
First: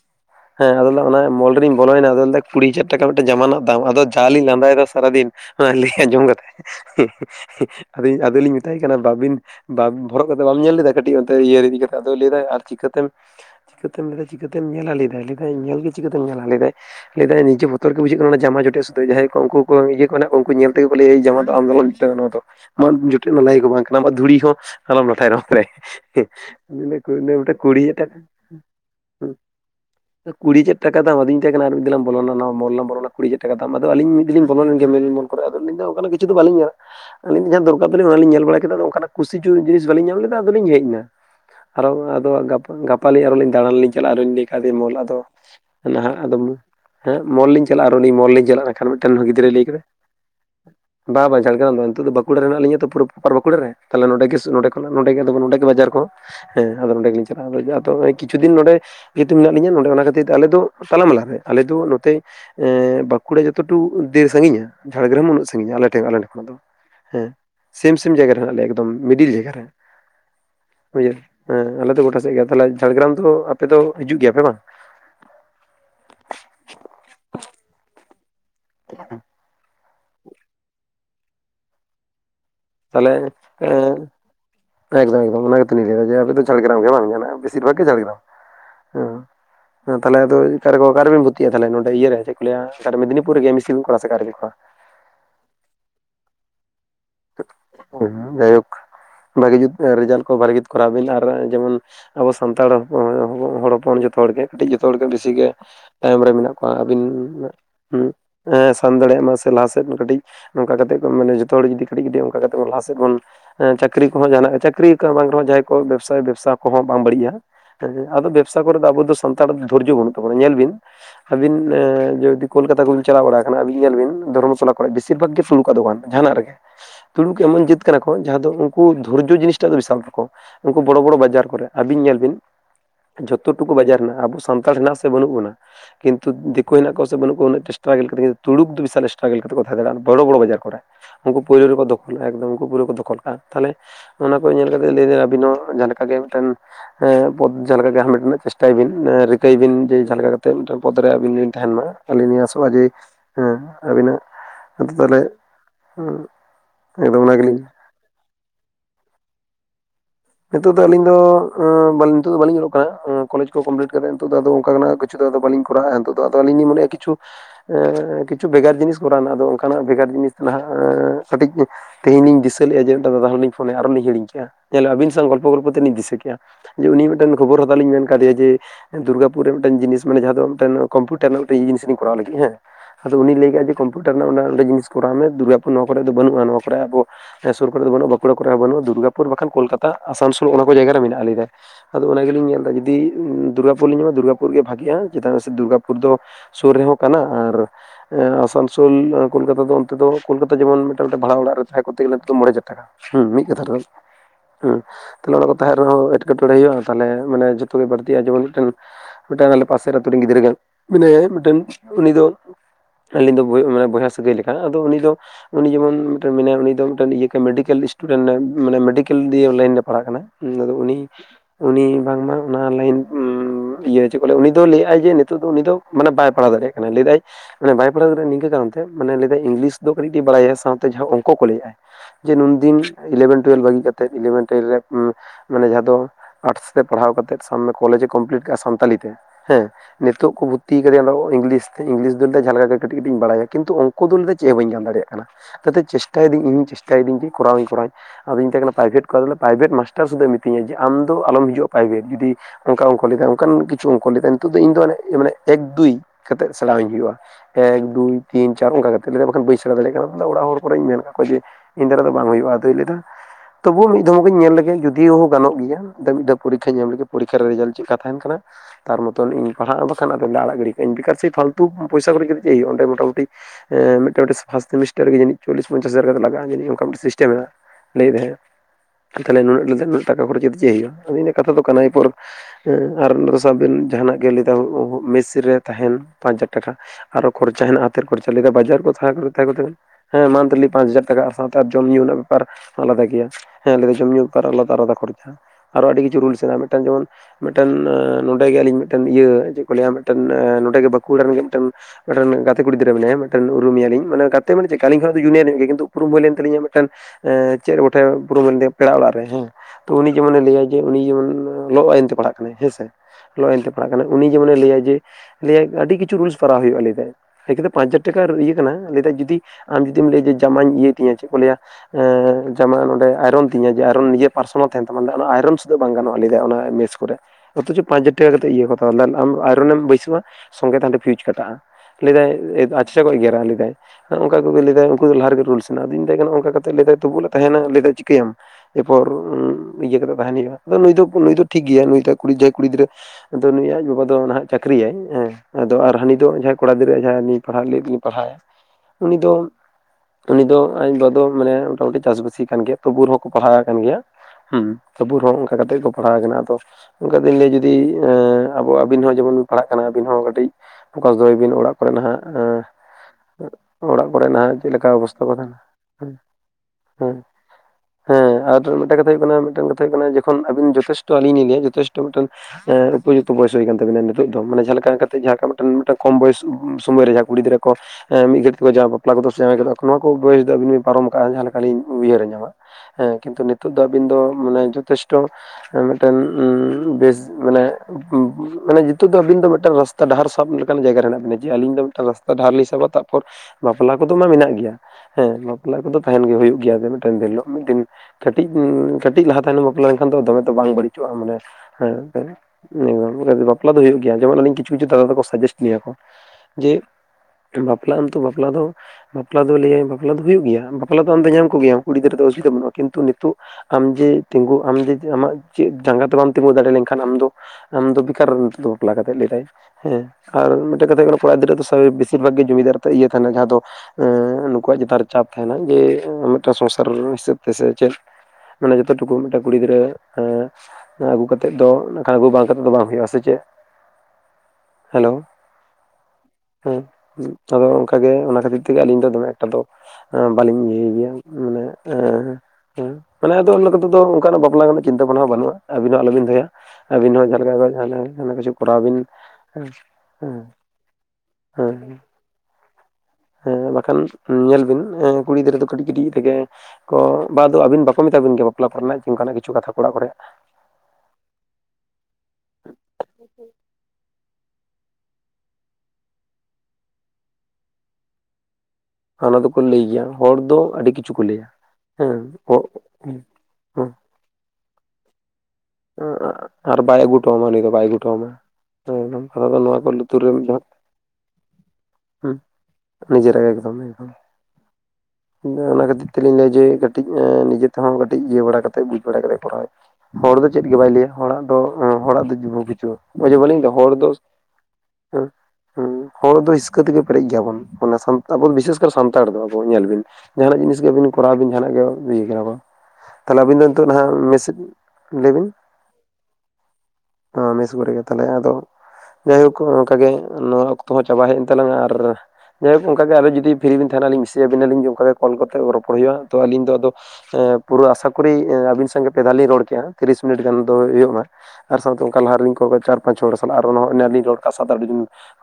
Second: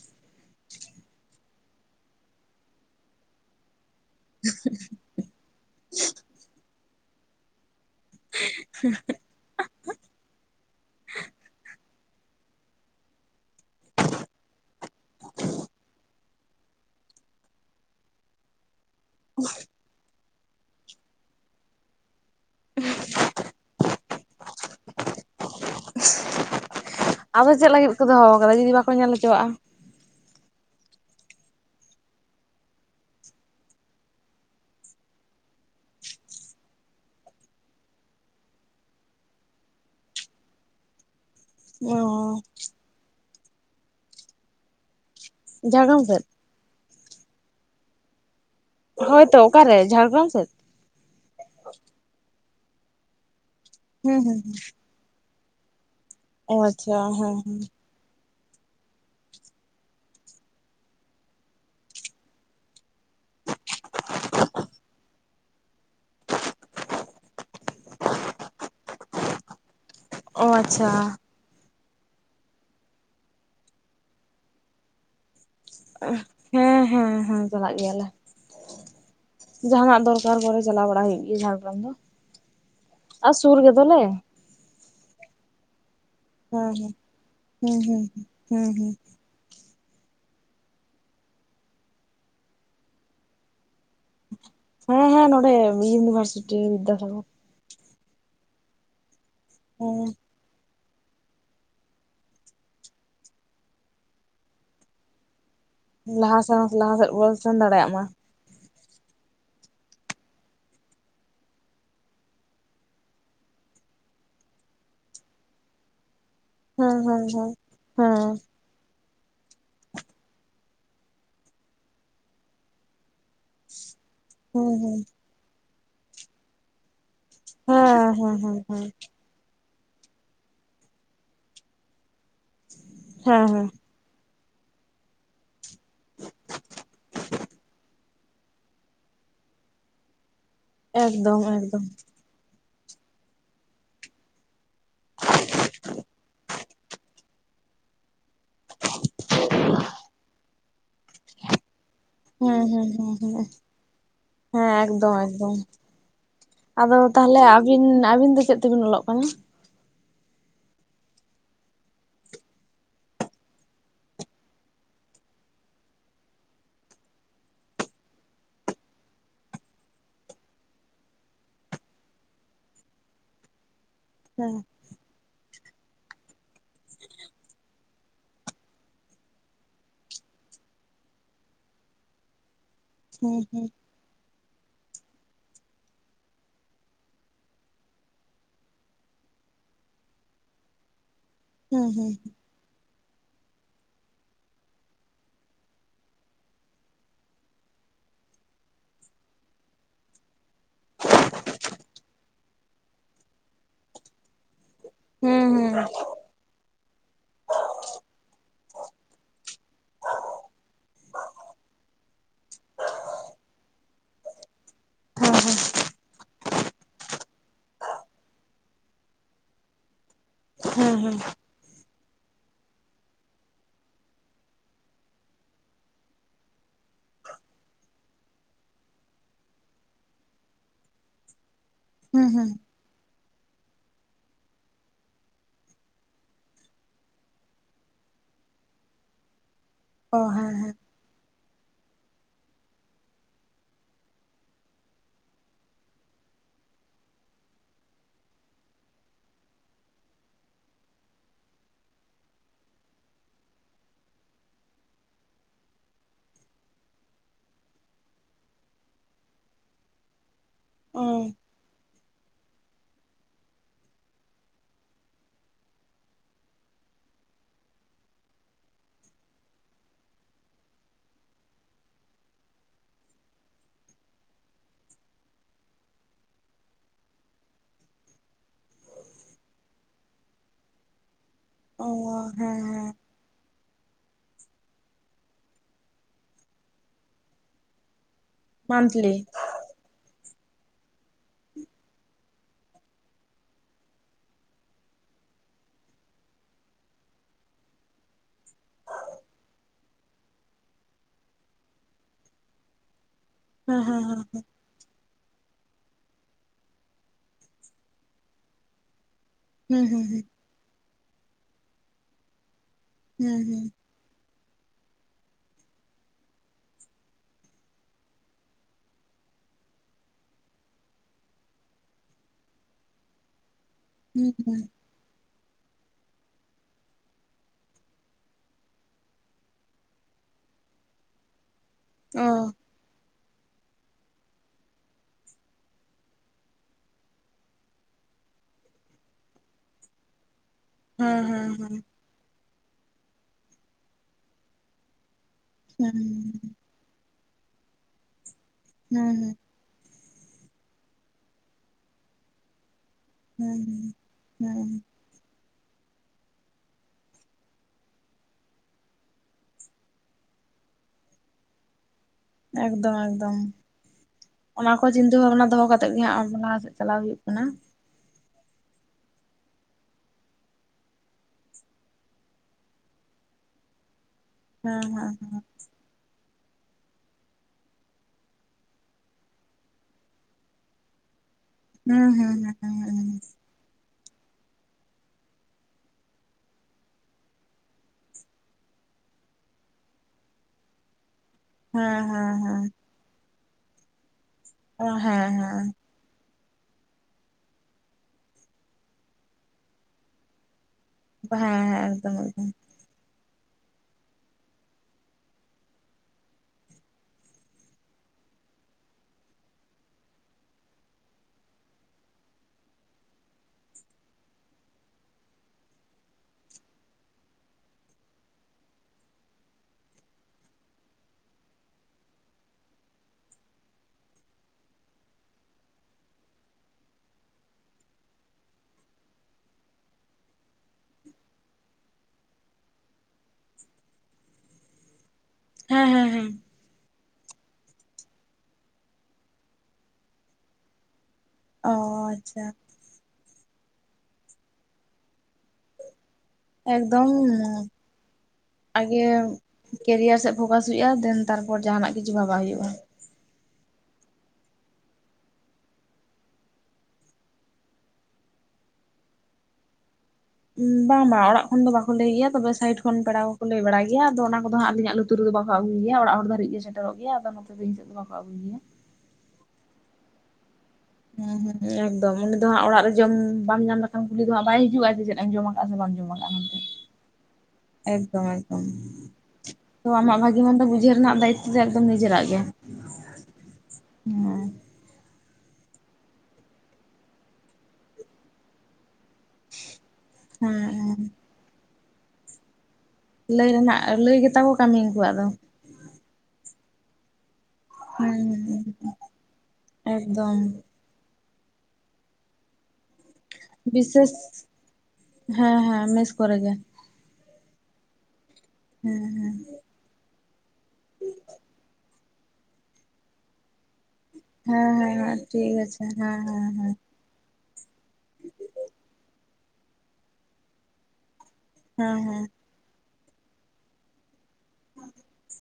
S2: ᱦᱮᱸ ᱟᱫᱚ ᱞᱟᱹᱭᱫᱟ ᱚᱱᱟ ᱢᱚᱞ ᱨᱮᱞᱤᱧ ᱵᱚᱞᱚᱭᱮᱱᱟ ᱟᱫᱚᱞ ᱞᱟᱹᱭᱫᱟ ᱠᱩᱲᱤ ᱦᱟᱡᱟᱨ ᱴᱟᱠᱟ ᱢᱤᱫᱴᱮᱱ ᱡᱟᱢᱟ ᱨᱮᱱᱟᱜ ᱫᱟᱢ, ᱟᱫᱚ ᱡᱟ ᱞᱤᱧ ᱞᱟᱸᱫᱟ ᱭᱮᱫᱟ ᱥᱟᱨᱟ ᱫᱤᱱ ᱚᱱᱟ ᱞᱟᱹᱭ ᱟᱡᱚᱢ ᱠᱟᱛᱮ᱾ [unintelligible] ᱟᱫᱚᱧ ᱟᱫᱚ ᱞᱤᱧ ᱢᱮᱛᱟᱭ ᱠᱟᱱᱟ ᱵᱟᱵᱤᱱ ᱵᱟᱢ ᱦᱚᱨᱚᱜ ᱠᱟᱛᱮᱫ ᱵᱟᱢ ᱧᱮᱞ ᱞᱮᱫᱟ ᱠᱟᱹᱴᱤᱡ ᱚᱱᱛᱮ ᱤᱭᱟᱹ ᱨᱮ ᱤᱫᱤ ᱠᱟᱛᱮ ᱟᱫᱚ ᱞᱟᱹᱭ ᱫᱟ ᱟᱨ ᱪᱤᱠᱟᱹᱛᱮᱢ᱾ ᱪᱤᱠᱟᱹᱛᱮᱢ ᱞᱟᱹᱭᱟᱫᱟ ᱪᱤᱠᱟᱹᱛᱮᱢ ᱧᱮᱟ ᱞᱟᱹᱭᱫᱟᱭ ᱞᱟᱹᱭᱫᱟᱭ ᱧᱮᱞ ᱜᱮ ᱪᱤᱠᱟᱹᱛᱮ ᱧᱮᱞᱟ ᱞᱟᱹᱭᱫᱟᱭ ᱞᱟᱹᱭᱫᱟᱭ ᱱᱤᱡᱮ ᱵᱚᱛᱚᱨ ᱜᱮ ᱵᱩᱡᱷᱟᱹᱜ ᱠᱟᱱᱟ ᱚᱱᱟ ᱡᱟᱢᱟ ᱡᱚᱴᱮᱫ ᱥᱩᱫᱷ ᱡᱟᱦᱟᱸᱭ ᱠᱚ ᱩᱱᱠᱩ ᱠᱚ ᱤᱭᱟᱹ ᱠᱚ ᱢᱮᱱᱟᱜ ᱠᱚ ᱩᱱᱠᱩ ᱧᱮᱞ ᱛᱮᱜᱮ ᱠᱚ ᱞᱟᱹᱭᱟ ᱮᱭ ᱡᱟᱢᱟ ᱫᱚ ᱟᱢ ᱫᱚ ᱟᱞᱚᱢ ᱡᱚᱢᱮᱫᱼᱟ ᱱᱚᱣᱟ ᱫᱚ᱾ ᱟᱢ ᱡᱚᱴᱮᱫ ᱞᱟᱭᱮᱠ ᱦᱚᱸ ᱵᱟᱝ ᱠᱟᱱᱟ ᱟᱢᱟᱜ ᱫᱷᱩᱲᱤ ᱦᱚᱸ ᱟᱞᱚᱢ ᱞᱟᱴᱷᱟᱭᱟ ᱱᱚᱣᱟ ᱨᱮ᱾ ᱤᱱᱟᱹ ᱠᱩ ᱤᱱᱟᱹ
S1: ᱟᱫᱚ
S2: ᱢᱤᱴᱮᱜ
S1: ᱪᱮᱫ ᱞᱟᱹᱜᱤᱫ ᱠᱚ ᱫᱚᱦᱚ ᱠᱟᱫᱟ ᱡᱩᱫᱤ ᱵᱟᱠᱚ ᱧᱮᱞ ᱦᱚᱪᱚᱣᱟᱜ?
S2: ᱠᱩᱲᱤ ᱪᱟᱨ ᱴᱟᱠᱟ ᱫᱟᱢ ᱟᱫᱚᱧ ᱢᱮᱛᱟᱭ ᱠᱟᱱᱟ ᱟᱨ ᱢᱤᱫ ᱫᱤᱱᱞᱟᱝ ᱵᱚᱞᱱᱟ ᱱᱚᱣᱟ ᱢᱚᱞ ᱞᱟᱝ ᱵᱚᱞᱱᱟ ᱠᱩᱲᱤ ᱦᱚᱡᱟᱨ ᱴᱟᱠᱟ ᱫᱟᱢ ᱟᱫᱚ ᱟᱞᱤᱧ ᱢᱤᱫ ᱫᱤᱧ ᱵᱚᱞᱚ ᱞᱮᱱ ᱜᱮ ᱯᱳᱨᱮ ᱟᱫᱚ ᱟᱞᱤᱧ ᱫᱚ ᱚᱱᱠᱟᱜ ᱠᱤᱪᱷᱩ ᱫᱚ ᱵᱟᱞᱤᱧ ᱧᱮᱞᱟ᱾ ᱟᱹᱞᱤᱧ ᱫᱚ ᱡᱟᱦᱟᱸ ᱫᱚᱨᱠᱟᱨ ᱛᱟᱞᱤᱧ ᱚᱱᱟᱞᱤᱧ ᱧᱮᱞ ᱵᱟᱲᱟ ᱠᱮᱫᱟ ᱚᱱᱠᱟᱱᱟᱜ ᱠᱩᱥᱤᱪᱩᱨ ᱡᱤᱱᱤᱥ ᱵᱟᱞᱤᱧ ᱧᱟᱢ ᱞᱮᱫᱟ ᱟᱫᱚᱞᱤᱧ ᱦᱮᱡ ᱮᱱᱟ᱾ ᱟᱨᱚ
S1: ᱚ
S2: ᱟᱫᱚ ᱜᱟᱯᱟᱞᱤᱧ ᱟᱨᱚ ᱞᱤᱧ ᱫᱟᱲᱟᱱᱞᱤᱧ ᱪᱟᱞᱟᱜ ᱟᱨᱚᱧ ᱞᱟᱹᱭ ᱟᱠᱟᱫᱮᱭᱟ ᱢᱚᱞ ᱟᱫᱚ
S1: ᱡᱷᱟᱲᱜᱨᱟᱢ
S2: ᱱᱟᱦᱟᱜ
S1: ᱥᱮᱫ
S2: ᱟᱫᱚ, ᱦᱮᱸ ᱢᱚᱞ ᱞᱤᱧ ᱪᱟᱞᱟᱜᱼᱟ ᱟᱨ ᱩᱱᱤ ᱢᱚᱞ ᱞᱤᱧ ᱪᱟᱞᱟᱜ [unintelligible] ᱠᱷᱟᱱ ᱢᱤᱫᱴᱮᱱ ᱦᱚ
S1: ᱦᱳᱭᱛᱚ
S2: ᱜᱤᱫᱽᱨᱟᱹᱭ ᱞᱟᱹᱭ
S1: ᱚᱠᱟᱨᱮ
S2: ᱠᱮᱫᱟ
S1: ᱡᱷᱟᱲᱜᱨᱟᱢ ᱥᱮᱫ
S2: ᱾ ᱵᱟᱝ ᱵᱟᱝ ᱡᱷᱟᱲᱨᱟᱢ ᱫᱚ ᱱᱤᱛᱜ ᱫᱚ ᱵᱟᱠᱩᱲᱟ ᱨᱮ ᱢᱮᱱᱟᱜ ᱞᱤᱧᱟ ᱛᱚ ᱯᱩᱨᱟᱹ ᱚᱯᱟᱨ ᱵᱟᱸᱠᱩᱲᱟ ᱨᱮ ᱛᱟᱦᱞᱮ
S1: ᱦᱩᱸ
S2: ᱱᱚᱰᱮ ᱜᱮ
S1: ᱦᱩᱸ
S2: ᱥᱩ ᱱᱚᱰᱮ ᱠᱷᱚᱱᱟᱜ ᱱᱚᱰᱮ ᱜᱮ ᱟᱫᱚ, ᱱᱚᱰᱮ ᱜᱮ ᱵᱟᱡᱟᱨ ᱠᱚ ᱦᱚᱸ᱾
S1: ᱚᱪᱷᱟ᱾
S2: ᱟᱫᱚ ᱱᱚᱰᱮ ᱜᱮᱞᱤᱧ ᱪᱟᱞᱟᱜ [inaudible] ᱟᱫᱚ ᱠᱤᱪᱷᱩ ᱫᱤᱱ ᱱᱚᱸᱰᱮ ᱡᱮᱦᱛᱩ ᱢᱮᱱᱟᱜ ᱞᱤᱧᱟ ᱱᱚᱰᱮ ᱚᱱᱟ ᱠᱷᱟᱹᱛᱤᱨ ᱟᱞᱮ ᱫᱚ ᱛᱟᱞᱟᱢᱟᱞᱟ ᱨᱮ ᱟᱞᱮ ᱫᱚ ᱱᱚᱛᱮ ᱮᱸ ᱵᱟᱸᱠᱩᱲᱟ ᱡᱚᱛᱚ ᱴᱩ ᱰᱮᱨ ᱥᱟᱺᱜᱤᱧᱟ ᱡᱷᱟᱲᱜᱮᱨᱟᱢ ᱦᱚᱸ ᱩᱱᱟᱹᱜ ᱥᱟᱺᱜᱤᱧᱟ ᱟᱞᱮ ᱴᱷᱮ ᱟᱞᱮ ᱴᱷᱮᱱ ᱠᱷᱚᱱ ᱫᱚ᱾ ᱦᱮᱸ, ᱥᱮᱢ -ᱥᱮᱢ ᱡᱟᱭᱜᱟ ᱨᱮ ᱦᱮᱱᱟᱜ ᱞᱮᱭᱟ ᱮᱠᱫᱚᱢ ᱢᱤᱰᱤᱞ ᱡᱟᱭᱜᱟ ᱨᱮ᱾
S1: ᱚ ᱟᱪᱪᱷᱟ
S2: ᱵᱩᱡᱷ ᱦᱮᱸ ᱟᱞᱮ ᱫᱚ ᱜᱚᱴᱟ ᱥᱮᱫ ᱜᱮ, ᱛᱟᱦᱞᱮ ᱡᱷᱟᱲᱜᱨᱟᱢ ᱫᱚ ᱟᱯᱮ ᱫᱚ ᱦᱤᱡᱩᱜ ᱜᱮᱭᱟᱯᱮ ᱵᱟᱝ?
S1: ᱦᱮᱸ ᱦᱮᱸ ᱦᱮᱸ ᱪᱟᱞᱟᱜ ᱜᱮᱭᱟᱞᱮ᱾
S2: [unintelligible]
S1: ᱡᱟᱦᱟᱱᱟᱜ ᱫᱚᱨᱠᱟᱨ ᱠᱚᱨᱮ ᱪᱟᱞᱟᱣ ᱵᱟᱲᱟ ᱦᱩᱭᱩᱜ ᱜᱮᱭᱟ ᱡᱷᱟᱲᱜᱨᱟᱢ ᱫᱚ ᱟᱨ ᱥᱩᱨ ᱜᱫᱚᱞᱮ᱾
S2: ᱦᱮᱸ ᱤᱠᱫᱚᱢ ᱮᱠᱫᱚᱢ ᱚᱱᱟ ᱜᱮᱛᱚ ᱞᱤᱧ ᱞᱟᱹᱭ ᱫᱟ ᱟᱯᱮ ᱫᱚ
S1: ᱦᱮᱸ
S2: ᱡᱷᱟᱲᱜᱨᱟᱢ ᱜᱮ
S1: ᱦᱮᱸ
S2: ᱵᱟᱝ ᱡᱟᱦᱟᱱᱟᱜ ᱵᱮᱥᱤᱨ ᱵᱷᱟᱜᱽ
S1: ᱦᱩᱸ
S2: ᱜᱮ
S1: ᱦᱩᱸ
S2: ᱡᱷᱟᱲᱜᱮᱨᱟᱢ᱾
S1: ᱦᱩᱸ [inaudible]
S2: ᱛᱟᱦᱞᱮ ᱟᱫᱚ ᱚᱠᱟᱨᱮ ᱜᱚ ᱚᱠᱟᱨᱮ ᱵᱤᱱ ᱵᱷᱚᱨᱛᱤᱜᱼᱟ, ᱛᱟᱦᱚᱞᱮ ᱱᱚᱰᱮ ᱤᱭᱟᱹ ᱨᱮ ᱪᱮᱫ ᱠᱚ ᱞᱟᱹᱭᱟ ᱚᱠᱟᱨᱮ ᱢᱮᱫᱱᱤᱯᱩᱨ ᱨᱮᱜᱮ ᱮᱢ ᱮᱥ ᱥᱤ ᱵᱤᱱ ᱠᱚᱨᱟᱣᱟ ᱥᱮ ᱚᱠᱟᱨᱮᱵᱤᱱ ᱠᱚᱨᱟᱣᱟ ᱾
S1: ᱦᱮᱸ ᱦᱮᱸ ᱱᱚᱰᱮ ᱤᱭᱩᱱᱤᱵᱷᱟᱨᱥᱤᱴᱤ ᱵᱤᱫᱽᱫᱟᱥᱟᱜᱚᱨ᱾
S2: ᱡᱟᱭᱦᱳᱠ ᱵᱷᱟᱹᱜᱤ ᱡᱩᱛ
S1: ᱦᱮᱸ
S2: ᱨᱮᱡᱟᱞᱴ ᱠᱚ ᱵᱷᱟᱹᱜᱤ ᱠᱚᱨᱟᱣ ᱵᱤᱱ ᱟᱨ ᱡᱮᱢᱚᱱ ᱟᱵᱚ ᱥᱟᱱᱛᱟᱲ ᱦᱚᱲ ᱦᱚᱯᱚᱱ ᱡᱚᱛᱚ ᱦᱚᱲᱜᱮ ᱠᱟᱹᱴᱤᱡ ᱡᱚᱛᱚ ᱦᱚᱲᱜᱮ ᱵᱮᱥᱤᱜ ᱜᱮ ᱛᱟᱭᱚᱢ ᱨᱮ
S1: ᱞᱟᱦᱟ
S2: ᱢᱮᱱᱟᱜ
S1: ᱥᱮᱱ
S2: ᱠᱚᱣᱟ,
S1: ᱞᱟᱦᱟ
S2: ᱟᱹᱵᱤᱱ
S1: ᱥᱮᱫ ᱵᱚᱱ ᱥᱮᱱ ᱫᱟᱲᱮᱭᱟᱜ
S2: ᱩᱸ
S1: ᱢᱟ
S2: ᱥᱟᱱ ᱫᱟᱲᱮᱭᱟᱜ ᱢᱟ ᱥᱮ ᱞᱟᱦᱟ ᱥᱮᱫ ᱠᱟᱹᱴᱤᱡ ᱱᱚᱝᱠᱟ ᱠᱟᱛᱮᱜ ᱢᱟᱱᱮ ᱡᱚᱛᱚ ᱦᱚᱲ ᱡᱩᱫᱤ ᱠᱟᱹᱴᱤᱡ ᱠᱟᱹᱴᱤᱡ ᱚᱱᱠᱟ ᱠᱟᱛᱮ ᱞᱟᱦᱟ ᱥᱮᱫ ᱵᱚᱱ ᱪᱟᱹᱠᱨᱤ ᱠᱚᱦᱚᱸ ᱡᱟᱦᱱᱟᱜ ᱪᱟᱹᱠᱨᱤ ᱵᱟᱝ ᱨᱮᱦᱚᱸ ᱡᱟᱦᱟᱸ ᱠᱚ ᱵᱮᱵᱥᱟᱭᱟ ᱵᱮᱵᱥᱟ ᱠᱚᱦᱚᱸ
S1: ᱦᱮᱸ
S2: ᱵᱟᱝ
S1: ᱦᱮᱸ
S2: ᱵᱟᱹᱲᱤᱡᱜᱼᱟ,
S1: ᱦᱮᱸ ᱦᱮᱸ
S2: ᱟᱫᱚ ᱵᱮᱵᱽᱥᱟ ᱠᱚᱨᱮ ᱫᱚ ᱟᱵᱚ ᱫᱚ ᱥᱟᱱᱛᱟᱲ ᱫᱚ ᱫᱷᱳᱨᱡᱚ ᱵᱟᱹᱱᱩᱜ ᱛᱟᱵᱱᱟ ᱧᱮᱞ ᱵᱤᱱ ᱟᱵᱤᱱ ᱡᱩᱫᱤ ᱠᱳᱠᱟᱛᱟ ᱠᱚᱵᱤᱱ ᱪᱟᱞᱟᱣ ᱵᱟᱲᱟ ᱟᱹᱵᱤᱱ ᱧᱮᱞ ᱵᱤᱱ
S1: ᱦᱮᱸ
S2: ᱫᱷᱚᱨᱢᱚᱥᱟᱞᱟ ᱠᱚᱨᱮ
S1: ᱦᱮᱸ
S2: ᱵᱮᱥᱤᱨ ᱵᱷᱟᱜ ᱜᱮ [unintelligible] ᱫᱚᱠᱟᱱ ᱡᱟᱦᱟᱱᱟᱜ ᱨᱮᱜᱮ᱾ ᱛᱩᱲᱩᱠ ᱮᱢᱚᱱ ᱡᱟᱹᱛ ᱠᱟᱱᱟ ᱠᱚ
S1: ᱦᱮᱸ ᱦᱮᱸ
S2: ᱡᱟᱦᱟᱸ ᱫᱚ
S1: ᱦᱮᱸ ᱦᱮᱸ
S2: ᱩᱱᱠᱩ ᱫᱷᱳᱨᱡᱚ ᱡᱤᱱᱤᱥ ᱴᱟᱜ ᱫᱚ ᱵᱤᱥᱟᱞ ᱛᱟᱠᱚ ᱩᱱᱠᱩ ᱵᱚᱲᱚ ᱵᱚᱲᱚ ᱵᱟᱡᱟᱨ ᱠᱚᱨᱮ ᱟᱹᱵᱤᱱ ᱧᱮᱞ ᱵᱤᱱ
S1: ᱦᱮᱸ
S2: ᱡᱷᱚᱛᱚ
S1: ᱦᱮᱸ
S2: ᱴᱩᱠᱩ ᱵᱟᱡᱟᱨ ᱦᱮᱱᱟᱜᱼᱟ ᱟᱵᱚ ᱥᱟᱱᱛᱟᱲ ᱦᱮᱱᱟᱜ ᱥᱮ ᱵᱟᱹᱱᱩᱜ ᱵᱚᱱᱟ, ᱠᱤᱱᱛᱩ ᱫᱤᱠᱩ ᱦᱮᱱᱟᱜ ᱠᱚᱣᱟ ᱥᱮ ᱵᱟᱹᱱᱩᱜ ᱠᱚᱣᱟ ᱩᱱᱟᱜ ᱮᱥᱴᱨᱟᱜᱮᱞ ᱠᱟᱛᱮᱜ ᱠᱤᱱᱛᱩ ᱛᱩᱲᱩᱠ ᱫᱚ ᱵᱤᱥᱟᱞ ᱮᱥᱴᱨᱟᱜᱮᱞ ᱠᱟᱛᱮ ᱠᱚ ᱛᱟᱦᱮᱸ ᱫᱟᱲᱮᱭᱟᱜᱼᱟ ᱵᱚᱲᱚ ᱵᱚᱲᱚ ᱵᱟᱡᱟᱨ ᱠᱚᱨᱮ᱾ ᱩᱱᱠᱩ
S1: ᱮᱠᱫᱚᱢ
S2: ᱯᱳᱞᱳ
S1: ᱮᱠᱫᱚᱢ
S2: ᱨᱮᱠᱚ ᱫᱚᱠᱷᱚᱞᱚᱜᱼᱟ ᱮᱠᱫᱚᱢ ᱩᱱᱠᱩ ᱯᱩᱨᱟᱹ ᱠᱚ ᱫᱚᱠᱷᱚᱞ ᱠᱟᱜᱼᱟ ᱛᱟᱦᱚᱞᱮ ᱚᱱᱟ ᱠᱚ ᱧᱮᱞ ᱠᱟᱛᱮ ᱞᱟᱹᱭᱫᱟ ᱟᱵᱤᱱ ᱫᱚᱸ ᱡᱟᱦᱟᱸ ᱞᱮᱠᱟ ᱜᱮ ᱢᱤᱫᱴᱮᱱ, ᱯᱚᱫᱽ ᱡᱟᱦᱟᱸ ᱞᱮᱠᱟ ᱜᱮ ᱦᱟᱢᱮᱴ ᱨᱮᱱᱟᱜ ᱪᱮᱥᱴᱟᱭ ᱵᱤᱱ ᱨᱤᱠᱟᱹᱭ ᱵᱤᱱ ᱡᱮ ᱡᱟᱦᱟᱸ ᱞᱮᱠᱟ ᱠᱟᱛᱮᱜ ᱢᱤᱫᱴᱮᱱ ᱯᱚᱫ ᱨᱮ ᱟᱵᱤᱱ ᱵᱤᱱ ᱛᱟᱦᱮᱱ ᱢᱟ᱾ ᱟᱹᱞᱤᱧ ᱞᱤᱧ
S1: ᱦᱮᱸ
S2: ᱟᱥᱚᱜᱼᱟ ᱡᱮ
S1: ᱦᱮᱸ ᱦᱮᱸ ᱦᱮᱸ ᱦᱮᱸᱻ
S2: ᱟᱫᱚ
S1: ᱮᱠᱫᱚᱢ
S2: ᱛᱟᱦᱚᱞᱮ
S1: ᱮᱠᱫᱚᱢ ᱾ ᱟᱫᱚ
S2: ᱮᱠᱫᱚᱢ ᱚᱱᱟ
S1: ᱛᱟᱦᱞᱮ
S2: ᱜᱮᱞᱤᱧ
S1: ᱟᱵᱤᱱ ᱟᱵᱤᱱ ᱫᱚ ᱪᱮᱫ ᱛᱮᱵᱤᱱ ᱚᱞᱚᱜ ᱠᱟᱱᱟ?
S2: ᱱᱤᱛᱚᱜ ᱫᱚ ᱟᱹᱞᱤᱧ ᱫᱚ ᱟᱹᱻ ᱵᱟᱞᱤᱧ ᱧᱚᱜ ᱠᱟᱱᱟ ᱾ ᱠᱚᱞᱮᱡᱽ ᱠᱚ ᱠᱚᱢᱯᱞᱤᱴ ᱠᱟᱤᱛ ᱫᱚ ᱚᱱᱠᱟ ᱜᱮ ᱦᱟᱜ [unintelligible] ᱟᱫᱚ ᱵᱟᱧᱞᱤᱧ ᱠᱚᱟᱨᱟᱣ ᱮᱫ-ᱟ ᱟᱫᱚ ᱟᱹᱞᱤᱧ ᱞᱤᱧ ᱢᱚᱱᱮᱭᱮᱜ-ᱟ ᱠᱤᱷᱩ ᱠᱤᱪᱷᱩ ᱵᱷᱮᱜᱟᱨ ᱡᱤᱱᱤᱥ ᱠᱚᱨᱟᱣᱱᱟᱜ ᱟᱫᱚ ᱚᱱᱠᱟᱱᱟᱜ ᱵᱷᱮᱜᱟᱨ ᱡᱤᱱᱤᱥ ᱱᱟᱜ ᱠᱟᱹᱴᱤᱡ ᱛᱮᱦᱧ ᱞᱤᱧ ᱫᱤᱥᱟᱹ ᱞᱮᱫᱼᱟ ᱡᱮ ᱢᱤᱫᱴ ᱫᱟᱫᱟ ᱦᱚᱲ ᱞᱤᱧ ᱯᱷᱳᱱᱟᱭᱟ ᱟᱨ ᱦᱚᱸ ᱞᱤᱧ ᱦᱤᱲᱤᱧ ᱠᱮᱜ-ᱟ
S1: ᱦᱮᱸ
S2: ᱧᱮᱞᱮ ᱟᱹᱵᱤᱱ ᱥᱟᱶ ᱜᱚᱞᱯᱷᱚ ᱜᱚᱞᱯᱷᱚ ᱛᱮᱞᱤᱧ ᱫᱤᱥᱟᱹ ᱠᱮᱼᱟ ᱾ ᱡᱮ ᱩᱱᱤ ᱢᱤᱫᱴᱮᱱ ᱠᱷᱚᱵᱚᱨ ᱦᱟᱛᱟᱣ ᱞᱤᱧ ᱢᱮᱱ ᱟᱠᱟᱫᱮᱭᱟ ᱡᱮ ᱫᱩᱨᱜᱟᱯᱩᱨ ᱨᱮ ᱢᱤᱫᱴᱮᱱ ᱡᱤᱱᱤᱥ ᱢᱟᱱᱮ ᱡᱟᱦᱟᱸ ᱫᱚ ᱢᱤᱫᱴᱮᱱ ᱠᱚᱢᱯᱤᱭᱩᱴᱟᱨ ᱨᱮᱱᱟᱜ ᱢᱤᱫ ᱡᱤᱱᱤᱥ ᱞᱤᱧ ᱠᱚᱨᱟᱣ ᱞᱟᱹᱜᱤᱫ ᱦᱮᱸ ᱾ ᱟᱫᱚ ᱩᱱᱤᱤᱭ
S1: ᱦᱮᱸ
S2: ᱞᱟᱹᱭ ᱠᱟ
S1: ᱦᱮᱸ
S2: ᱡᱮ ᱠᱚᱢᱯᱤᱭᱩᱴᱟᱨ ᱨᱮᱱᱟᱜ ᱚᱱᱟ ᱢᱤᱫᱴᱟᱝ ᱡᱤᱱᱤᱥ ᱠᱚᱟᱣ ᱢᱮ ᱫᱩᱨᱜᱟᱯᱩᱨ ᱱᱚᱣᱟ ᱠᱚᱨᱮᱜ ᱫᱚ ᱵᱟᱹᱱᱩᱜᱼᱟ ᱱᱚᱣᱟ ᱠᱚᱨᱮᱜ ᱟᱵᱚ ᱥᱩᱨ ᱠᱚᱨᱮ ᱫᱚ ᱵᱟᱹᱱᱩᱜ ᱵᱟᱸᱠᱩᱲᱟ ᱠᱚᱨᱮ ᱦᱚᱸ ᱵᱟᱹᱱᱩᱜᱼᱟ ᱫᱩᱨᱜᱟᱯᱩᱨ ᱵᱟᱠᱷᱟᱱ ᱠᱳᱞᱠᱟᱛᱟ [unintelligible] ᱟᱥᱟᱱᱥᱚᱞ ᱚᱱᱟ ᱠᱚ ᱡᱟᱭᱜᱟ ᱨᱮ ᱢᱮᱱᱟᱜ ᱞᱟ
S1: ᱦᱮᱸ
S2: ᱟᱫᱚ
S1: ᱦᱮᱸ
S2: ᱚᱱᱟ ᱜᱮᱞᱤᱧ ᱧᱮᱞ ᱮᱫᱟ ᱡᱩᱫᱤ ᱫᱩᱨᱜᱟᱯᱩᱨ ᱞᱤᱧ ᱧᱟᱢᱟ ᱫᱩᱨᱜᱟᱯᱩᱨ ᱜᱮ ᱵᱷᱟᱜᱤᱜᱼᱟ ᱪᱮᱫᱟᱜ ᱥᱮ ᱫᱩᱨᱜᱟᱯᱩᱨ ᱫᱚ ᱥᱩᱨ ᱨᱮᱦᱚᱸ ᱠᱟᱱᱟ ᱟᱨ ᱟᱥᱟᱱᱥᱳᱞ ᱠᱚᱞᱠᱟᱛᱟ ᱫᱚ ᱱᱚᱛᱮ ᱫᱚ ᱠᱳᱞᱠᱟᱛᱟ ᱡᱮᱚᱱ ᱢᱤᱫᱴᱮᱡ ᱵᱷᱟᱲᱟ ᱚᱲᱟᱜ ᱨᱮ ᱛᱟᱦᱮᱸ ᱠᱚᱛᱮ ᱜᱮᱱ ᱫᱚ [unintelligible] ᱴᱟᱠᱟ ᱢᱤᱫ ᱠᱟᱛᱷᱟ ᱨᱮᱫᱚ ᱦᱮᱸ ᱛᱟᱦᱞᱮ
S1: ᱦᱮᱸ
S2: ᱚᱲᱟᱜ ᱠᱚ ᱛᱟᱦᱮᱸᱱ
S1: ᱦᱮᱸ
S2: ᱨᱮᱦᱚᱸ ᱮᱴᱠᱮ-ᱴᱚᱬᱮ ᱦᱩᱭᱩᱜᱼᱟ ᱛᱟᱦᱞᱮ ᱢᱟᱱᱮ ᱡᱚᱛᱚ ᱜᱮ ᱵᱟᱹᱲᱛᱤᱜᱼᱟ ᱡᱮᱢᱚᱱ ᱢᱤᱫᱴᱮᱱ ᱢᱤᱫᱴᱜ ᱟᱞᱮ ᱯᱟᱥᱮ ᱨᱮ ᱟᱛᱩ ᱨᱮ ᱜᱤᱫᱽᱨᱟᱹ ᱠᱟᱱᱟ ᱢᱟᱱᱮ ᱢᱤᱫᱴᱮᱱ ᱩᱱᱤ ᱫᱚ ᱟᱹᱞᱤᱧ ᱫᱚ ᱢᱟᱱᱮ ᱵᱚᱭᱦᱟ ᱥᱟᱹᱜᱟᱹᱭ ᱞᱮᱠᱟ ᱟᱫᱚ ᱩᱱᱤ ᱫᱚ
S1: ᱦᱮᱸ
S2: ᱩᱱᱤ ᱡᱮᱢᱚᱱ ᱢᱮᱱᱟᱭᱟ ᱩᱱᱤ ᱫᱚ ᱢᱤᱫᱴᱮᱱ ᱤᱭᱟᱹ ᱢᱮᱰᱤᱠᱮᱞ ᱤᱥᱴᱩᱰᱮᱸᱱᱴ ᱢᱟᱱᱮ ᱢᱮᱰᱤᱠᱮᱞ ᱤᱭ ᱞᱟᱭᱤᱱ ᱨᱮ ᱯᱟᱲᱦᱟᱜ ᱠᱟᱱᱟ ᱾ ᱟᱫᱚ
S1: ᱦᱮᱸ
S2: ᱩᱱᱤ
S1: ᱦᱮᱸ
S2: ᱩᱱᱤ ᱵᱟᱝᱢᱟ ᱚᱱᱟ ᱞᱟᱹᱭᱤᱱ ᱤᱭᱟᱹ ᱪᱮᱫ ᱠᱚ ᱞᱟᱹᱭᱟ ᱩᱱᱤ ᱫᱚ ᱞᱟᱹᱭᱮᱫᱟᱭ ᱡᱮ ᱱᱤᱛᱚᱜ ᱫᱚ ᱩᱱᱤ ᱫᱚ ᱢᱟᱱᱮ ᱵᱟᱭ ᱯᱟᱲᱦᱟᱣ ᱫᱟᱲᱮᱭᱟᱜ ᱠᱟᱱᱟᱭ ᱞᱟᱹᱭᱮᱫᱟᱭ ᱢᱟᱱᱮ ᱵᱟᱭ ᱯᱟᱲᱦᱟᱣ ᱫᱟᱲᱮᱭᱟᱜ ᱱᱤᱠᱟᱹ ᱠᱚᱱ ᱛᱮ ᱢᱟᱱᱮ ᱞᱟᱹᱭᱟᱭᱟ ᱤᱝᱞᱤᱥ ᱫᱚ ᱠᱟᱹᱴᱤᱡᱤᱡ ᱮ ᱵᱟᱲᱟᱭᱟ ᱥᱟᱶᱛᱮ ᱡᱟᱦᱟᱸ ᱚᱝᱠᱚ ᱠᱚ ᱞᱟᱹᱭᱮᱫᱼᱟ
S1: ᱦᱮᱸ
S2: ᱡᱮ
S1: ᱦᱮᱸ
S2: ᱱᱩᱱ ᱫᱤᱱ ᱤᱞᱮᱵᱷᱮᱱ ᱴᱩᱭᱮᱞ ᱵᱟᱹᱜᱤ ᱠᱟᱛᱮ ᱤᱞᱮᱵᱷᱮᱱ ᱴᱩᱭᱮᱞᱵᱷ ᱨᱮ ᱢᱟᱱᱮ ᱡᱟᱦᱟᱸ ᱫᱚ ᱟᱨᱴᱥ ᱛᱮ ᱯᱟᱲᱦᱟᱣ ᱠᱟᱛᱮ ᱠᱚᱞᱮᱡᱽ ᱮ ᱠᱚᱢᱯᱤᱞᱤᱴ ᱠᱟᱜᱼᱟ ᱥᱟᱱᱛᱟᱞᱤ ᱛᱮ ᱾ ᱦᱮᱸ
S1: ᱚ
S2: ᱱᱤᱛᱚᱜ ᱠᱚ
S1: ᱦᱮᱸ ᱦᱮᱸ
S2: ᱵᱷᱚᱨᱛᱤ ᱟᱠᱟᱫᱮᱭᱟ ᱤᱝᱞᱤᱥ ᱤᱝᱞᱤᱥ ᱫᱩ ᱞᱟᱹᱭ ᱫᱟ ᱡᱟᱦᱟᱸ ᱞᱮᱠᱟ ᱠᱟᱹᱛᱤᱡ ᱠᱟᱹᱴᱤᱡᱧ ᱵᱟᱲᱟᱭᱟ ᱠᱤᱱᱛᱩ ᱚᱝᱠᱚ ᱫᱚ ᱞᱟᱹᱭ ᱮᱫ-ᱟᱭ ᱪᱮᱫ ᱦᱚᱸ ᱵᱟᱹᱧ ᱜᱟᱱ ᱫᱟᱲᱭᱟᱜ ᱠᱟᱱᱟ ᱾ ᱡᱟᱛᱮ ᱪᱮᱥᱴᱟᱭᱮᱫᱟᱹᱧ ᱤᱧ ᱪᱮᱥᱴᱟᱭ ᱫᱟᱹᱧ ᱠᱚᱨᱟᱣ ᱤᱧ ᱠᱚᱨᱟᱣ ᱤᱧ ᱟᱫᱚᱧ ᱢᱮᱛᱟᱭ ᱠᱟᱱᱟ ᱯᱨᱟᱭᱵᱷᱮᱴ ᱠᱚ ᱛᱟᱦᱚᱞᱮ ᱯᱨᱟᱭᱵᱷᱮᱴ ᱡᱟᱥᱴᱟᱨ ᱥᱩᱫᱩ ᱢᱤᱛᱟᱹᱧᱟ ᱡᱮ ᱟᱢ ᱫᱚ ᱟᱚᱢ ᱦᱤᱡᱼᱟ ᱯᱨᱟᱭᱵᱷᱮᱴ ᱡᱩᱫᱤ ᱾ ᱚᱱᱠᱟ ᱚᱝᱠᱚ ᱞᱮᱭᱫᱟ ᱚᱱᱠᱟᱱ ᱠᱤᱪᱷᱩ ᱚᱝᱠᱚ ᱞᱮᱫᱟ ᱱᱤᱛᱚᱜ ᱫᱚ ᱤᱧ ᱢᱟᱱᱮ ᱮᱠ ᱫᱩᱭ ᱠᱟᱛᱮᱫ ᱥᱮᱬᱟᱣ ᱤᱧ ᱦᱩᱭᱩᱜᱼᱟ᱾ ᱮᱠ ᱫᱩᱭ ᱛᱤᱱ ᱪᱟᱨ ᱚᱱᱠᱟ ᱠᱟᱛᱮᱫ ᱵᱟᱠᱷᱟᱱ ᱵᱟᱹᱧ ᱥᱮᱬᱟ ᱫᱟᱲᱮᱭᱟᱜ ᱠᱟᱱᱟ ᱛᱚ ᱚᱲᱟᱜ ᱦᱚᱲ ᱛᱟᱨ ᱯᱚᱨᱮᱧ ᱢᱮᱱ
S1: ᱚ
S2: ᱠᱟᱫ ᱠᱚᱣᱟ ᱡᱮ ᱤᱧ ᱫᱟᱨᱟᱭ ᱫᱚ ᱵᱟᱝ ᱦᱩᱭᱩᱜᱼᱟ ᱟᱫᱚᱭ ᱞᱮᱭᱫᱟ ᱛᱚᱵᱩ ᱢᱤᱫ ᱫᱷᱚᱢ ᱜᱮᱧ ᱧᱮᱞ ᱞᱮᱜᱮᱭᱟ ᱡᱩᱫᱤᱭᱳ ᱦᱚᱸ ᱜᱟᱱᱚᱜ ᱜᱮᱭᱟ ᱾ ᱢᱤᱫ ᱫᱷᱟᱣ ᱯᱚᱨᱤᱠᱠᱷᱟᱧ ᱧᱟᱢ ᱞᱮ ᱯᱚᱨᱤᱠᱠᱷᱟ ᱨᱮᱡᱟᱞᱴ ᱪᱮᱫᱞᱮᱠᱟ ᱛᱟᱦᱮᱱ ᱠᱟᱱᱟ ᱾ ᱛᱟᱨ ᱢᱚᱛᱚᱱ ᱤᱧ ᱯᱟᱲᱦᱟᱜᱼᱟ ᱵᱟᱠᱷᱟᱱ ᱟᱫᱚ ᱟᱲᱟᱜ ᱜᱤᱰᱤ ᱠᱟᱜᱼᱟᱧ ᱵᱮᱟᱨ ᱥᱮ ᱯᱷ ᱯᱷᱟᱞᱛᱩ ᱯᱚᱭᱥᱟ ᱠᱚ [unintelligible] ᱠᱟᱛᱮᱴᱤᱡᱮᱡ ᱦ ᱦᱩᱭᱩᱜᱼᱟ ᱚᱸᱰᱮ ᱢᱚᱴᱟᱢᱩᱴᱤ ᱢᱤᱫᱴᱟᱝ ᱢᱤᱫᱟᱝ ᱯᱷᱟᱥᱴ ᱥᱮᱢᱤᱥᱴᱟᱨ ᱜᱮ ᱡᱟᱹᱱᱤᱡ ᱪᱚᱞᱞᱤᱥ ᱯᱚᱧᱪᱟᱥ ᱦᱟᱡᱟᱨ ᱠᱟᱛᱮ ᱞᱟᱜᱟᱜ-ᱟ ᱡᱟᱹᱱᱤᱡ ᱚᱱᱠᱟ ᱢᱤᱫ ᱥᱤᱥᱴᱮᱢ ᱢᱮᱱᱟᱜᱼᱟ ᱾ ᱞᱟᱹᱭ [unintelligible] ᱛᱟᱦᱞᱮᱩᱱᱟᱹᱜ ᱱᱩᱱᱟᱹᱜ ᱴᱟᱠᱟ ᱠᱷᱚᱨᱪᱟ ᱫᱚ ᱪᱮᱫ ᱦᱩᱭᱩᱜᱼᱟ [unintelligible] ᱠᱟᱛᱷᱟ ᱫᱚ ᱠᱟᱱᱟ ᱾ ᱮᱨᱯᱚᱨ ᱦᱮᱸ ᱟᱨ ᱥᱟᱵᱤᱱ ᱡᱟᱦᱟᱱᱟᱜ ᱜᱮ ᱞᱟᱹᱭᱫᱟ ᱢᱮᱥ ᱨᱮ ᱛᱟᱦᱮᱱ ᱯᱟᱸᱪ ᱦᱟᱡᱟᱨ ᱴᱟᱠᱟ ᱟᱨᱚ ᱠᱷᱚᱨᱪᱟ ᱦᱮᱱᱟᱜ-ᱟ᱾ ᱠᱷᱚᱨᱪᱟ
S1: ᱢᱟᱱᱛᱷᱞᱤ
S2: [unintelligible] ᱦᱮᱸ ᱢᱟᱱᱛᱷᱞᱤ ᱯᱟᱸᱪ ᱦᱟᱡᱟᱨ ᱴᱟᱠᱟ ᱥᱟᱶ ᱛᱮ ᱟᱨ ᱡᱚᱢ ᱧᱩ ᱨᱮᱱᱟᱜ ᱵᱮᱯᱟᱨ ᱟᱞᱟᱫᱟ ᱜᱮᱭᱟ ᱾ ᱦᱮᱸ ᱞᱟᱹᱭ ᱡᱚᱢ ᱧᱩᱩ ᱟᱨ ᱟᱞᱟᱫᱟ ᱟᱞᱟᱫᱟ ᱠᱷᱚᱨᱪᱟ ᱟᱨᱚ ᱟᱹᱰᱤ ᱠᱤᱪᱷᱩ ᱨᱩᱞᱥ ᱢᱮᱱᱟᱜᱼᱟ ᱾ ᱢᱤᱫᱴᱟᱱ ᱡᱮᱢᱚᱱ ᱢᱤᱫᱴᱮᱱ ᱱᱚᱰᱮ ᱜᱮ ᱟᱞᱤᱧ ᱢᱤᱫᱴᱮᱱ ᱤᱭᱟᱹ ᱪᱮᱫ ᱠᱚ ᱞᱟᱹᱭᱟ ᱢᱤᱫᱴᱮᱱ ᱱᱚᱰᱮ ᱜᱮ ᱵᱟᱸᱠᱩᱲᱟ ᱨᱮᱱᱜᱮ ᱢᱤᱫᱴᱮᱱ ᱢᱤᱫᱴᱮᱱ ᱜᱟᱛᱮ ᱠᱩᱲᱤ ᱜᱤᱫᱽᱨᱟᱹ ᱢᱱᱟᱭᱟ ᱾ ᱢᱤᱫᱴᱮᱱ
S1: ᱦᱮᱸ
S2: ᱩᱨᱩᱢᱭᱟᱤᱧ
S1: ᱦᱮᱸ ᱦᱮᱸ
S2: ᱢᱟᱱ ᱜᱟᱛᱮ ᱢᱮᱱ ᱪᱮᱫ ᱟᱞᱤᱧ ᱠᱷᱚᱱᱱᱟᱜ ᱫᱚ ᱡᱩᱱᱤᱭᱟᱨ ᱦᱩᱭᱩᱜ ᱜᱮᱭᱟ ᱠᱤᱱᱛᱩ ᱩᱯᱩᱢ ᱦᱩᱭ ᱞᱮᱱ ᱛᱟᱞᱧᱟ ᱢᱤᱫᱴᱮᱱ ᱪᱮᱫᱜᱴᱷᱮᱱ ᱯᱩᱨᱟᱹ ᱢᱮᱱᱮᱭᱟ ᱯᱮᱲᱟ ᱚᱲᱟᱜ ᱨᱮ ᱦᱮᱸ
S1: ᱦᱩᱸ
S2: ᱛᱚ
S1: ᱦᱩᱸ
S2: ᱩᱱᱤ
S1: ᱦᱩᱸ
S2: ᱡᱮᱢᱚᱱᱮ ᱞᱟᱹᱟᱭ ᱡᱮ ᱩᱱᱤ ᱡᱮᱢᱚᱱ ᱞᱚᱜᱼ ᱟᱭᱤᱱ ᱛᱮ ᱯᱟᱲᱦᱟᱜ ᱠᱟᱱᱟᱭ ᱾ ᱦᱮᱸ ᱥᱮ
S1: ᱦᱩᱸ
S2: ᱞᱚ ᱟᱭᱤᱱ ᱛᱮ
S1: ᱦᱩᱸ
S2: ᱯᱟᱲᱦᱟᱜ ᱠᱟᱱᱟ ᱩᱱᱤ ᱡᱮ ᱢᱚᱱᱮ ᱞᱟᱹᱭᱟᱭ ᱡᱮ ᱞᱟᱹᱭᱟᱭ ᱟᱹᱰᱤ ᱠᱤᱪᱷᱩ ᱨᱩᱞᱥ ᱯᱟᱲᱟᱣ ᱦᱩᱭᱩᱜᱼᱟ ᱞᱟᱹᱭᱟᱭ ᱾ ᱦᱮᱠᱟᱹᱛᱮ ᱯᱟᱸᱪ ᱦᱟᱡᱟᱨ ᱴᱟᱠᱟ ᱤᱭᱟᱹ ᱠᱟᱱᱟ ᱞᱟᱹᱭ ᱫᱟ ᱡᱩᱫᱤ ᱟᱢ ᱡᱩᱫᱤᱢ ᱞᱟᱹᱭᱟ ᱡᱟᱢᱟᱧ ᱤᱭᱟᱹᱭ ᱛᱤᱧᱟ ᱪᱮᱫ ᱠᱚ ᱞᱟᱹᱭᱟ ᱮᱸᱻ ᱡᱟᱢᱟ ᱱᱚᱸᱰᱮ ᱟᱭᱨᱚᱱ ᱛᱤᱧᱟ ᱡᱮ ᱟᱭᱨᱚᱱ ᱱᱤᱡᱮ
S1: ᱦᱩᱸ ᱦᱩᱸ
S2: ᱯᱟᱨᱥᱚᱱᱟ ᱛᱟᱸᱱᱟ ᱚᱱᱟ ᱟᱭᱨᱚᱱ ᱥᱩᱫᱷ ᱵᱟᱝ ᱜᱟᱱᱚᱜᱼᱟ ᱞᱟᱹᱭᱟᱭ ᱚᱱᱟ ᱢᱮᱡᱽ ᱠᱚᱨᱮ ᱾ ᱚᱛᱷᱚ ᱯᱟᱸᱪ ᱦᱟᱡᱟᱨ ᱴᱟᱠᱟ ᱠᱟ ᱠᱟᱛᱮ ᱤᱭᱟᱹ ᱠᱚ ᱦᱟᱛᱟᱣᱟ ᱞᱮᱭ ᱟᱢ ᱟᱭᱨᱚᱱᱮ ᱮᱢ ᱵᱟᱹᱭᱥᱟᱹᱜᱼᱟ ᱥᱚᱸᱜᱮ ᱛᱟᱦᱚᱞᱮ ᱯᱷᱤᱭᱩᱡᱽ ᱠᱟᱴᱟᱜᱼᱟ ᱾
S1: ᱚ
S2: ᱞᱟᱹᱭᱫᱟᱭ ᱟᱪᱪᱷᱟ ᱠᱚ ᱮᱜᱮᱨᱟ ᱞᱟᱹᱭᱫᱟᱭ ᱾ ᱚᱱᱠᱟ ᱠᱚᱜᱮ ᱞᱟᱹᱭ ᱫᱟᱭ ᱩᱱᱠᱩ ᱫᱚ ᱞᱟᱦᱟ ᱨᱮᱜᱮ ᱨᱩᱞᱥ ᱢᱮᱱᱟᱜ-ᱟ᱾ᱟᱫᱚᱧ ᱢᱮᱛᱟᱭ ᱠᱟᱱᱟ ᱚᱱᱠᱟ ᱠᱟᱛᱮ ᱞᱟᱹᱭ ᱫᱟᱭ ᱛᱩᱵᱩ ᱞᱮ ᱛᱟᱦᱮᱱᱟ ᱞᱟᱹᱭ ᱫᱟᱭ ᱪᱤ ᱠᱮᱢ ᱮᱨᱯᱚᱨ ᱤᱭᱟᱹ ᱠᱟᱛᱮᱜ ᱛᱟᱦᱮᱱ ᱦᱩᱭᱩᱜ-ᱟ ᱟ ᱱᱩᱭ ᱫᱚ
S1: ᱦᱮᱸ
S2: ᱱᱩᱭ ᱫᱚ
S1: ᱦᱮᱸ
S2: ᱴᱷᱤᱠ
S1: ᱦᱮᱸ
S2: ᱜᱮᱭᱟ ᱱᱩᱭ ᱫᱚ ᱠᱩᱲᱤ ᱡᱟᱦᱟᱸᱭ ᱠᱩᱲᱤ ᱜᱤᱫᱽᱨᱟᱹ ᱟᱫᱚ ᱱᱩᱭ ᱟᱡ ᱵᱟᱵᱟ ᱫᱚ ᱱᱟᱦᱟᱜ ᱪᱟᱹᱠᱨᱤᱭᱟ ᱦᱮᱸ ᱟᱫᱚ ᱟᱨ
S1: ᱦᱩᱸ
S2: ᱦᱟᱹᱱᱤ ᱫᱚ ᱠᱚᱲᱟ ᱜᱤᱫᱽᱨᱟᱹ ᱡᱟᱦᱟᱸᱭ ᱯᱟᱲᱦᱟᱜ ᱞᱟᱹᱜᱤᱫ ᱞᱤᱧ ᱯᱟᱲᱦᱟᱭᱟ
S1: ᱦᱩᱸ
S2: ᱩᱱᱤ ᱫᱚ ᱩᱱᱤ ᱫᱚ ᱟᱡ ᱵᱟ ᱫᱚ ᱢᱟᱱᱮ ᱢᱳᱴᱟᱢᱩᱴᱤ ᱪᱟᱥᱵᱟᱹᱥᱤ ᱠᱟᱱ ᱜᱮᱭᱟ ᱛᱚᱵᱩ ᱨᱮ ᱦᱚᱸᱠᱚ
S1: ᱦᱩᱸ
S2: ᱯᱟᱲᱦᱟᱣ ᱠᱟᱱᱟᱱ
S1: ᱦᱩᱸ
S2: ᱜᱮᱭᱟ ᱦᱮᱸ
S1: ᱦᱩᱸ
S2: ᱛᱩᱵᱩ ᱨᱮ ᱦᱚᱸ ᱚᱱᱠᱟ ᱠᱟᱛᱮᱜ ᱠᱚ ᱯᱟᱲᱦᱟᱣ ᱠᱟᱱᱟ ᱟᱫᱚ ᱚᱱᱠᱟ ᱫᱤᱱ ᱞᱟᱹᱭ ᱡᱚᱫᱤᱸ ᱟᱵᱚ ᱟᱵᱤᱱ ᱦᱚᱸ ᱡᱮᱢᱚᱱ ᱵᱤᱱ ᱯᱟᱲᱦᱟᱜ ᱠᱟᱱᱟ ᱟᱵᱤᱱ ᱦᱚᱸᱚᱸ ᱠᱟᱹᱴᱤᱡ ᱯᱷᱚᱠᱟᱥ ᱫᱚᱦᱚᱭ ᱵᱤᱱ ᱚᱲᱟᱜ ᱠᱚᱨᱮ ᱱᱟᱦᱟᱜ
S1: ᱮᱠᱫᱚᱢ ᱮᱠᱫᱚᱢ
S2: ᱚᱲᱟᱜ ᱠᱚᱨᱮ ᱱᱟᱦᱟᱜ
S1: ᱚᱱᱟ
S2: ᱪᱮᱫ
S1: ᱠᱚ
S2: ᱞᱮᱠᱟ
S1: ᱪᱤᱱᱛᱟᱹ
S2: ᱚᱵᱚᱥᱛᱟ
S1: ᱵᱷᱟᱵᱱᱟ
S2: ᱛᱟᱦᱮᱱᱟ
S1: ᱫᱚᱦᱚ ᱠᱟᱛᱮ ᱜᱮ
S2: ᱦᱮᱸ
S1: ᱦᱟᱸᱜ ᱚᱱᱟ ᱪᱟᱞᱟᱣ
S2: ᱦᱮᱸ
S1: ᱦᱩᱭᱩᱜ ᱠᱟᱱᱟ
S2: ᱦᱮᱸ ᱟᱨ ᱢᱤᱫᱴᱟᱝ ᱠᱟᱛᱷᱟ ᱦᱩᱭᱩᱜ ᱠᱟᱱᱟ ᱦᱮᱸ ᱢᱤᱫᱴᱟᱝ ᱠᱟᱛᱷᱟ ᱦᱩᱭᱩᱜ ᱠᱟᱱᱟ ᱡᱚᱠᱷᱚᱱ ᱟᱵᱤᱱ ᱡᱚᱛᱷᱮᱥᱴᱚ ᱟᱞᱤᱧ ᱞᱟᱹᱭ ᱟ ᱡᱚᱛᱷᱮᱥᱴᱚ ᱢᱤᱫᱴᱮᱱ ᱩᱯᱚᱡᱩᱠᱛ ᱵᱚᱭᱚᱥ ᱦᱩᱭ ᱠᱟᱱ ᱛᱟᱵᱤᱱᱟ ᱱᱤᱛᱚᱜ ᱫᱚ ᱢᱟᱱᱮ ᱡᱟᱦᱟᱸ
S1: ᱦᱮᱸ
S2: ᱞᱮᱠᱟ
S1: ᱦᱮᱸ
S2: ᱠᱟᱛᱮᱜ ᱡᱟᱦᱟᱸ ᱢᱤᱫᱴᱟᱝ ᱠᱚᱢ ᱵᱚᱭᱮᱥ ᱥᱚᱢᱚᱭ ᱨᱮ ᱡᱟᱦᱟᱸ ᱠᱩᱲᱤ ᱜᱤᱫᱽᱨᱟᱹ ᱠᱚ ᱢᱤᱫ ᱜᱷᱤᱡ ᱛᱮᱠᱚ ᱡᱟ ᱵᱟᱯᱞᱟ ᱠᱚᱫᱚ ᱡᱟᱶᱟᱭ ᱢᱤᱫ ᱜᱷᱟᱹᱲᱤ ᱛᱮ ᱠᱩ ᱦᱤᱡᱩᱜ ᱱᱚᱣᱟ ᱠᱚ ᱵᱚᱭᱮᱥ ᱫᱚ ᱟᱹᱵᱤᱱ ᱵᱤᱱ ᱯᱟᱨᱚᱢ ᱠᱟᱜ-ᱟ ᱡᱟᱦᱟᱸ ᱞᱮᱠᱟᱞᱤᱧ
S1: ᱦᱮᱸ
S2: ᱩᱭᱦᱟᱹᱨᱟ
S1: ᱦᱮᱸ
S2: ᱧᱟᱢ-ᱟ᱾
S1: ᱦᱮᱸ
S2: ᱦᱮᱸ ᱠᱤᱱᱛᱩ ᱱᱤᱛᱚᱜ ᱫᱚ ᱟᱵᱤᱱ ᱫᱚ ᱢᱟᱱᱮ ᱡᱚᱛᱷᱮᱥᱴᱚ ᱢᱤᱫᱴᱮᱱᱻ ᱵᱮᱥ ᱢᱟᱱᱮ ᱢᱟᱱᱮ ᱧᱤᱛᱳᱜ ᱫᱚ ᱟᱹᱵᱤᱱ ᱫᱚ ᱢᱤᱫᱴᱟᱝ ᱨᱟᱥᱛᱟ ᱰᱟᱦᱟᱨ ᱥᱟᱵ ᱞᱮᱠᱟᱱ ᱡᱟᱭᱜᱟ ᱨᱮ ᱦᱮᱱᱟᱜ ᱵᱤᱱᱟ ᱡᱮ ᱟᱞᱤᱧ ᱫᱚ
S1: ᱦᱮᱸ
S2: ᱢᱤᱫᱴᱟᱝ
S1: ᱦᱮᱸ
S2: ᱨᱟᱥᱛᱟ ᱰᱟᱦᱟᱨ ᱞᱤᱧ
S1: ᱦᱮᱸ
S2: ᱥᱟᱵᱟ ᱛᱟᱯᱚᱨ ᱵᱟᱯᱞᱟ ᱠᱚᱫᱚ ᱢᱟ ᱢᱮᱱᱟᱜ ᱜᱮᱭᱟ ᱦᱮᱸ ᱵᱟᱯᱞᱟ ᱠᱚᱫᱚ ᱛᱟᱦᱮᱱ ᱜᱮ ᱦᱳᱭᱳᱜ ᱜᱮᱭᱟ ᱢᱤᱫ ᱦᱤᱞᱳ ᱢᱤᱫ ᱫᱤᱱ ᱠᱟᱹᱴᱤᱡ ᱩᱸ ᱠᱟᱹᱴᱤᱡ ᱞᱟᱦᱟ ᱛᱟᱦᱮᱱᱢ ᱵᱟᱯᱞᱟ ᱞᱮᱱᱠᱷᱟᱱ ᱫᱚᱢᱮ ᱫᱚ ᱵᱟᱝ ᱵᱟᱹᱲᱤᱡ ᱚᱱᱟ ᱢᱟᱱᱮ
S1: ᱦᱮᱸ ᱦᱮᱸ ᱦᱮᱸ ᱮᱠᱫᱚᱢ
S2: ᱦᱮᱸ
S1: ᱮᱠᱫᱚᱢ
S2: ᱮᱠᱫᱚᱢ ᱵᱟᱯᱞᱟ ᱫᱚ ᱦᱩᱭᱩᱜ ᱜᱮᱭᱟ ᱡᱮᱢᱚᱱ ᱟᱞᱤᱧ ᱠᱤᱪᱷᱩ ᱠᱤᱪᱷᱩ ᱫᱟᱫᱟ ᱥᱟᱡᱤᱥᱴ ᱞᱤᱧᱟᱹ ᱠᱚ ᱡᱮ ᱵᱟᱯᱞᱟ ᱟᱢ ᱛᱚ ᱵᱟᱯᱞᱟ ᱫᱚ ᱵᱟᱯᱞᱟ ᱫᱚ ᱞᱟᱹᱭ ᱟ ᱵᱟᱯᱞᱟ ᱫᱚ ᱦᱩᱭᱩᱜ ᱜᱮᱭᱟ ᱵᱟᱯᱞᱟ ᱫᱚ ᱟᱢᱫᱚ ᱧᱟᱢ ᱠᱚᱜᱮᱭᱟ ᱠᱩᱲᱤ ᱜᱤᱫᱽᱟᱹ ᱫᱚ ᱚᱥᱩᱵᱤᱫᱟ ᱵᱟᱹᱱᱩᱜ-ᱟ ᱠᱤᱱᱛᱩ ᱱᱤᱛᱩᱜ ᱟᱢ ᱡᱮ ᱛᱤᱸᱜᱩ ᱟᱢ ᱡᱮ ᱟᱢᱟᱜ ᱪᱮᱫ ᱡᱟᱸᱜᱟ ᱛᱮ ᱵᱟᱢ ᱛᱤᱸᱜᱩ ᱫᱟᱲᱮ ᱞᱮᱱᱠᱷᱟᱱ ᱟᱢ ᱫᱚ ᱟᱢ ᱫᱚ ᱵᱮᱠᱟᱨ ᱵᱟᱯᱞᱟ ᱠᱟᱛᱮᱫ ᱞᱟᱹᱭ ᱫᱟᱭ ᱦᱮ ᱟᱨ ᱢᱤᱫᱴᱟᱹᱜ ᱠᱟᱛᱷᱟ ᱦᱩᱭᱩᱜ ᱠᱟᱱᱟ ᱠᱚᱲᱟ ᱜᱤᱫᱽᱨᱟᱹ ᱫᱚ ᱵᱮᱥᱤᱨ ᱵᱷᱟᱜ ᱜᱮ ᱡᱚᱢᱢᱤᱫᱟᱨ ᱤᱭᱟᱹ ᱛᱟᱦᱮᱱᱟ ᱡᱟᱦᱟᱸ ᱫᱚ ᱮᱸᱻ ᱱᱩᱠᱩᱣᱟᱜ ᱪᱮᱛᱟᱱ ᱨᱮ ᱪᱟᱯ ᱛᱟᱦᱮᱱᱟ ᱡᱮ ᱢᱤᱫᱴᱟᱱ ᱥᱚᱝᱥᱟᱨ ᱦᱤᱥᱟᱹᱵ ᱛᱮᱥᱮ ᱪᱮᱫ ᱢᱟᱱᱮ ᱡᱚᱛᱚ ᱴᱩᱠᱩ ᱢᱤᱫᱴᱟᱹᱜ ᱠᱩᱲᱤ ᱜᱤᱫᱽᱨᱟᱹ ᱮᱸ ᱟᱹᱜᱩ ᱠᱟᱛᱮᱫ ᱫᱚ ᱮᱠᱷᱟᱱ ᱟᱹᱜᱩ ᱵᱟᱝ ᱠᱟᱛᱮ ᱫᱚ ᱵᱟᱝ ᱦᱩᱭᱩᱜ-ᱟ ᱥᱮ ᱪᱮᱫ ᱦᱮᱞᱳ
S1: ᱦᱮᱸ- ᱦᱮᱸ- ᱦᱮᱸ
S2: ᱦᱩᱸ ᱟᱫᱚ ᱚᱱᱠᱟ ᱜᱮ ᱚᱱᱟ ᱠᱷᱟᱹᱛᱤᱨ ᱛᱮᱜᱮ ᱟᱞᱤᱧ ᱫᱚ ᱫᱚᱢᱮ ᱮᱠᱴᱟ ᱫᱚ ᱵᱟᱹᱞᱤᱧ ᱤᱭᱟᱹ ᱜᱮᱭᱟ ᱢᱟᱱᱮ
S1: ᱚᱻ ᱟᱪᱪᱷᱟ
S2: ᱦᱮᱸ ᱢᱟᱱᱮ ᱟᱫᱚ ᱱᱚᱛᱮ ᱫᱚ ᱚᱱᱠᱟᱱᱟᱜ ᱵᱟᱯᱞᱟ ᱨᱮᱱᱟᱜ ᱪᱤᱱᱛᱟᱹ ᱵᱷᱟᱱᱟ ᱵᱟᱹᱱᱩᱜ-ᱟ ᱟᱵᱤᱱ ᱦᱚᱸ ᱟᱞᱚᱵᱤᱱ ᱫᱚᱦᱚᱭᱟ
S1: ᱮᱜᱫᱚᱻᱢ,
S2: ᱟᱹᱵᱤᱱ ᱦᱚᱸ ᱡᱟᱦᱟᱸ ᱞᱮᱠᱟ ᱡᱟᱦᱟᱱᱟᱜ ᱠᱤᱪᱷᱩ ᱠᱚᱨᱟᱣ ᱵᱤᱱ
S1: ᱟᱜᱮ
S2: ᱦᱮᱸ
S1: ᱠᱮᱨᱤᱭᱟᱨ ᱥᱮᱫ ᱯᱷᱚᱠᱟᱥ ᱦᱩᱭᱩᱜ-ᱟ ᱫᱮᱱ ᱛᱟᱨᱯᱚᱨ
S2: ᱦᱮᱸ
S1: ᱡᱟᱦᱟᱱᱟᱜ ᱜᱮ ᱠᱤᱪᱷᱩ ᱵᱟᱵᱟᱭ ᱦᱩᱭᱩᱜ-ᱟ
S2: ᱦᱮᱸ ᱵᱟᱠᱷᱟᱱ ᱧᱮᱞ ᱵᱤᱱ ᱠᱩᱲᱤ ᱜᱤᱫᱽᱨᱟᱹ ᱫᱚ ᱠᱟᱹᱴᱤᱡ - ᱠᱟᱹᱴᱤᱡ ᱛᱮᱜᱮ ᱠᱚᱻ ᱵᱟ ᱫᱚ ᱟᱹᱵᱤᱱ ᱵᱟᱠᱚ ᱢᱮᱛᱟ ᱵᱤᱱ ᱜᱮᱭᱟ ᱵᱟᱯᱞᱟ ᱠᱚᱨᱮᱱᱟᱜ ᱚᱱᱠᱟᱱᱟᱜ ᱠᱤᱪᱷᱩ ᱠᱟᱛᱷᱟ ᱠᱚ ᱚᱲᱟᱜ ᱠᱚᱨᱮ
S1: ᱩᱸ ᱵᱟᱝ - ᱵᱟᱝ ᱚᱲᱟᱜ ᱠᱷᱚᱱ ᱫᱚ ᱵᱟᱠᱚ ᱞᱟᱹᱭ ᱜᱮᱭᱟ ᱛᱚᱵᱮ ᱥᱟᱭᱤᱴ ᱠᱷᱚᱱ ᱯᱮᱲᱟ ᱠᱚᱠᱚ ᱞᱟᱹᱭ ᱵᱟᱲᱟᱭ ᱜᱮᱭᱟ ᱟᱫᱚ ᱚᱱᱟ ᱠᱚᱫᱚ ᱦᱟᱸᱜ ᱟᱹᱞᱤᱧᱟᱜ ᱞᱩᱛ- ᱛᱩ ᱨᱮᱫᱚ ᱵᱟᱠᱚ ᱟᱹᱜᱩᱭ ᱜᱮᱭᱟ ᱚᱲᱟᱜ ᱦᱚᱲ ᱫᱷᱟᱹᱨᱤᱡ ᱜᱮ ᱥᱮᱴᱮᱨᱚᱜ ᱜᱮᱭᱟᱫᱚ ᱱᱚᱛᱮ ᱫᱚ ᱤᱧ ᱥᱮᱫ ᱫᱚ ᱵᱟᱠᱚ ᱟᱹᱜᱩᱭ ᱜᱮᱭᱟ
S2: ᱚᱱᱟ ᱫᱚᱠᱚ ᱞᱟᱹᱭ ᱜᱮᱭᱟ ᱦᱚᱲ ᱫᱚ ᱟᱹᱰᱤ ᱠᱤᱠ-
S1: ᱦᱩᱸ- ᱦᱩᱸ- ᱦᱩᱸ ᱮᱠᱫᱚᱢ ᱩᱱᱤ ᱫᱚ ᱦᱟᱸᱜ ᱚᱲᱟᱜ ᱨᱮ ᱡᱚᱢ
S2: ᱦᱮᱸ
S1: ᱵᱟᱢ ᱧᱟᱢ
S2: ᱦᱮᱸ
S1: ᱞᱮᱠᱷᱟᱱ ᱠᱩᱞᱤ ᱫᱚ ᱦᱟᱸᱜ ᱵᱟᱭ ᱦᱤᱡᱩᱜ-ᱟ ᱡᱮ ᱪᱮᱫᱼ ᱮᱢ ᱡᱚᱢ ᱟ ᱠᱟᱜ ᱥᱮ ᱵᱟᱢ ᱡᱚᱢᱠᱟᱜ ᱢᱮᱱᱛᱮ
S2: ᱟᱨ ᱵᱟᱭ ᱟᱹᱜᱩ ᱦᱚᱴᱚᱣᱟᱢᱟ ᱩᱱᱤ ᱫᱚ ᱵᱟᱭ ᱟᱹᱜᱩ
S1: ᱮᱠᱫᱚᱢ
S2: ᱦᱚᱴᱚᱣᱟᱢᱟ
S1: - ᱮᱠᱫᱚᱢ
S2: ᱦᱮᱸ ᱠᱟᱛᱷᱟ ᱫᱚ ᱱᱚᱣᱟ
S1: ᱛᱚ
S2: ᱠᱚ
S1: ᱟᱢᱟᱜ
S2: ᱞᱩᱛᱩᱨ ᱨᱮᱢ
S1: ᱵᱷᱟᱜᱤ
S2: ᱡᱚ
S1: ᱢᱚᱱᱫᱚ ᱵᱩᱡᱷᱟᱹᱣ ᱨᱮᱱᱟᱜ ᱫᱟᱭᱤᱛᱛᱚ ᱫᱚ ᱮᱠᱫᱚᱢ ᱱᱤᱡᱮᱨᱟᱜ ᱜᱮ
S2: ᱦᱩᱸ ᱱᱤᱡᱮᱨᱟᱜ ᱮᱠᱫᱚᱢ - ᱮᱠᱫᱚᱢ
S1: ᱦᱮᱸ
S2: ᱚᱱᱮ ᱚᱱᱟ ᱠᱷᱟᱹᱛᱤᱨ ᱛᱮᱞᱤᱧ ᱞᱟᱹᱭᱟ ᱡᱮ ᱠᱟᱹᱴᱤᱡ ᱮᱸ ᱱᱤᱡᱮ ᱛᱮᱦᱚᱸ ᱠᱟᱹᱴᱤᱡ ᱤᱭᱟᱹ ᱵᱟᱲᱟ ᱠᱟᱛᱮ ᱵᱩᱡ ᱵᱟᱲᱟ ᱠᱟ ᱠᱟᱛᱮᱫ ᱠᱚᱨᱟᱣ ᱦᱚᱲ ᱫᱚ ᱪᱮᱫ ᱜᱮ ᱵᱟᱭ
S1: ᱦᱮᱸ
S2: ᱞᱟᱹᱭ ᱟ ᱦᱚᱲᱟᱜ ᱫᱚ ᱦᱚᱲᱟᱜ ᱫᱚ ᱡᱤᱵᱚ ᱠᱤᱪᱷᱩ ᱱᱚᱜᱼᱚᱭ ᱡᱮ
S1: ᱞᱟᱹᱭ
S2: ᱵᱟᱹᱞᱤᱧ ᱞᱟᱹᱭᱫᱟ
S1: ᱨᱮᱱᱟᱜ
S2: ᱦᱚᱲ ᱫᱚ
S1: ᱞᱟᱹᱭ ᱜᱮᱛᱟ ᱠᱚ ᱠᱟᱹᱢᱤ ᱩᱱᱠᱩᱣᱟᱜ
S2: ᱦᱮᱸ
S1: ᱫᱚ
S2: ᱦᱮᱸ ᱦᱚᱲ ᱫᱚ ᱦᱤᱥᱠᱟᱹ ᱛᱮᱜᱮ ᱯᱮᱨᱮᱡ ᱜᱮᱭᱟᱵᱚᱱ ᱚᱱᱟ
S1: ᱦᱩᱸ
S2: ᱥᱟᱱᱛᱟ- ᱟᱵᱚ
S1: ᱦᱩᱸ
S2: ᱵᱤᱥᱮᱥ ᱠᱟᱨ ᱥᱟᱱᱛᱟᱲ ᱫᱚ ᱟᱵᱚ ᱧᱮᱞ ᱵᱤᱱ
S1: ᱮᱠᱫᱚᱢ
S2: ᱡᱟᱦᱟᱱᱟᱜ ᱡᱤᱱᱤᱥ ᱜᱮ ᱟᱵᱤᱱ ᱠᱚᱨᱟᱣ ᱵᱤᱱ ᱡᱟᱦᱱᱟᱜ ᱜᱮ ᱤᱭᱟᱹᱭ ᱠᱟᱱᱟ ᱠᱚ ᱛᱟᱦᱚᱞᱮ ᱟᱹᱵᱤᱱ ᱫᱚ ᱱᱤᱛᱳᱜ ᱱᱟᱦᱟᱜ
S1: ᱵᱤᱥᱮᱥ
S2: ᱢᱮᱥᱮ-
S1: ᱦᱮᱸ - ᱦᱮᱸ ᱢᱮᱥ ᱠᱚᱨᱮ ᱜᱮ
S2: ᱚᱸ ᱢᱮᱥ ᱠᱚᱨᱮ ᱜᱮ ᱛᱟᱦᱚᱞᱮ ᱟᱫᱚ,
S1: ᱦᱮᱸ ᱦᱮᱸ
S2: ᱡᱟᱭᱦᱳᱠ ᱚᱠ, ᱚᱱᱠᱟᱜᱮ ᱱᱚᱣᱟ ᱚᱠᱛᱚ ᱦᱚᱸ ᱪᱟᱵᱟ ᱦᱮᱡ ᱮᱱ ᱛᱟᱞᱟᱝᱟ ᱟᱨ ᱡᱟᱭᱦᱳᱠ ᱚᱱᱠᱟᱜᱮ ᱟᱨᱦᱚ ᱡᱩᱫᱤ, ᱯᱷᱤᱨᱤ ᱵᱤᱱ ᱛᱟᱦᱮᱱᱟ ᱟᱞᱤᱧ ᱢᱮᱥᱮᱡ
S1: ᱦᱮᱸ
S2: ᱟᱵᱤᱱᱟᱞᱤᱧ
S1: ᱦᱮᱸ
S2: ᱚᱱᱠᱟ ᱜᱮ
S1: ᱦᱮᱸ
S2: ᱠᱚᱞ
S1: ᱴᱷᱤᱠ
S2: ᱠᱟᱛᱮ
S1: ᱟᱪᱷᱮ
S2: ᱨᱚᱯᱚᱲ
S1: ᱦᱮᱸ
S2: ᱦᱩᱭᱩᱜᱼᱟ
S1: ᱦᱮᱸ
S2: ᱛᱚ ᱟᱹᱞᱤᱧ ᱫᱚ
S1: ᱦᱮᱸ
S2: ᱟᱫᱚ, ᱮᱸ ᱯᱩᱨᱟᱹ ᱟᱥᱟ ᱠᱩᱨᱤ ᱟᱵᱤᱱ ᱥᱚᱸᱜᱮ ᱞᱮ ᱫᱟ ᱞᱤᱧ ᱨᱚᱲ ᱠᱮᱜ - ᱟ ᱛᱤᱨᱤᱥ ᱢᱤᱱᱤᱴ ᱜᱟᱱ ᱫᱚ ᱦᱩᱭᱩᱜ ᱢᱟ᱾ ᱟᱨ
S1: ᱦᱮᱸ
S2: ᱥᱟᱶᱛᱮ
S1: ᱦᱮᱸ
S2: ᱚᱱᱠᱟ ᱞᱟᱦᱟ ᱨᱤᱱ ᱠᱚᱜᱚ ᱪᱟᱨ ᱯᱟᱸᱪ ᱦᱚᱲ ᱥᱟᱞᱟᱜ ᱨᱚᱱᱚᱲ ᱚᱱᱟ ᱞᱤᱧ ᱨᱚᱲ ᱠᱟᱜᱼᱟ ᱥᱮ ᱟᱰᱤᱫᱤᱱ᱾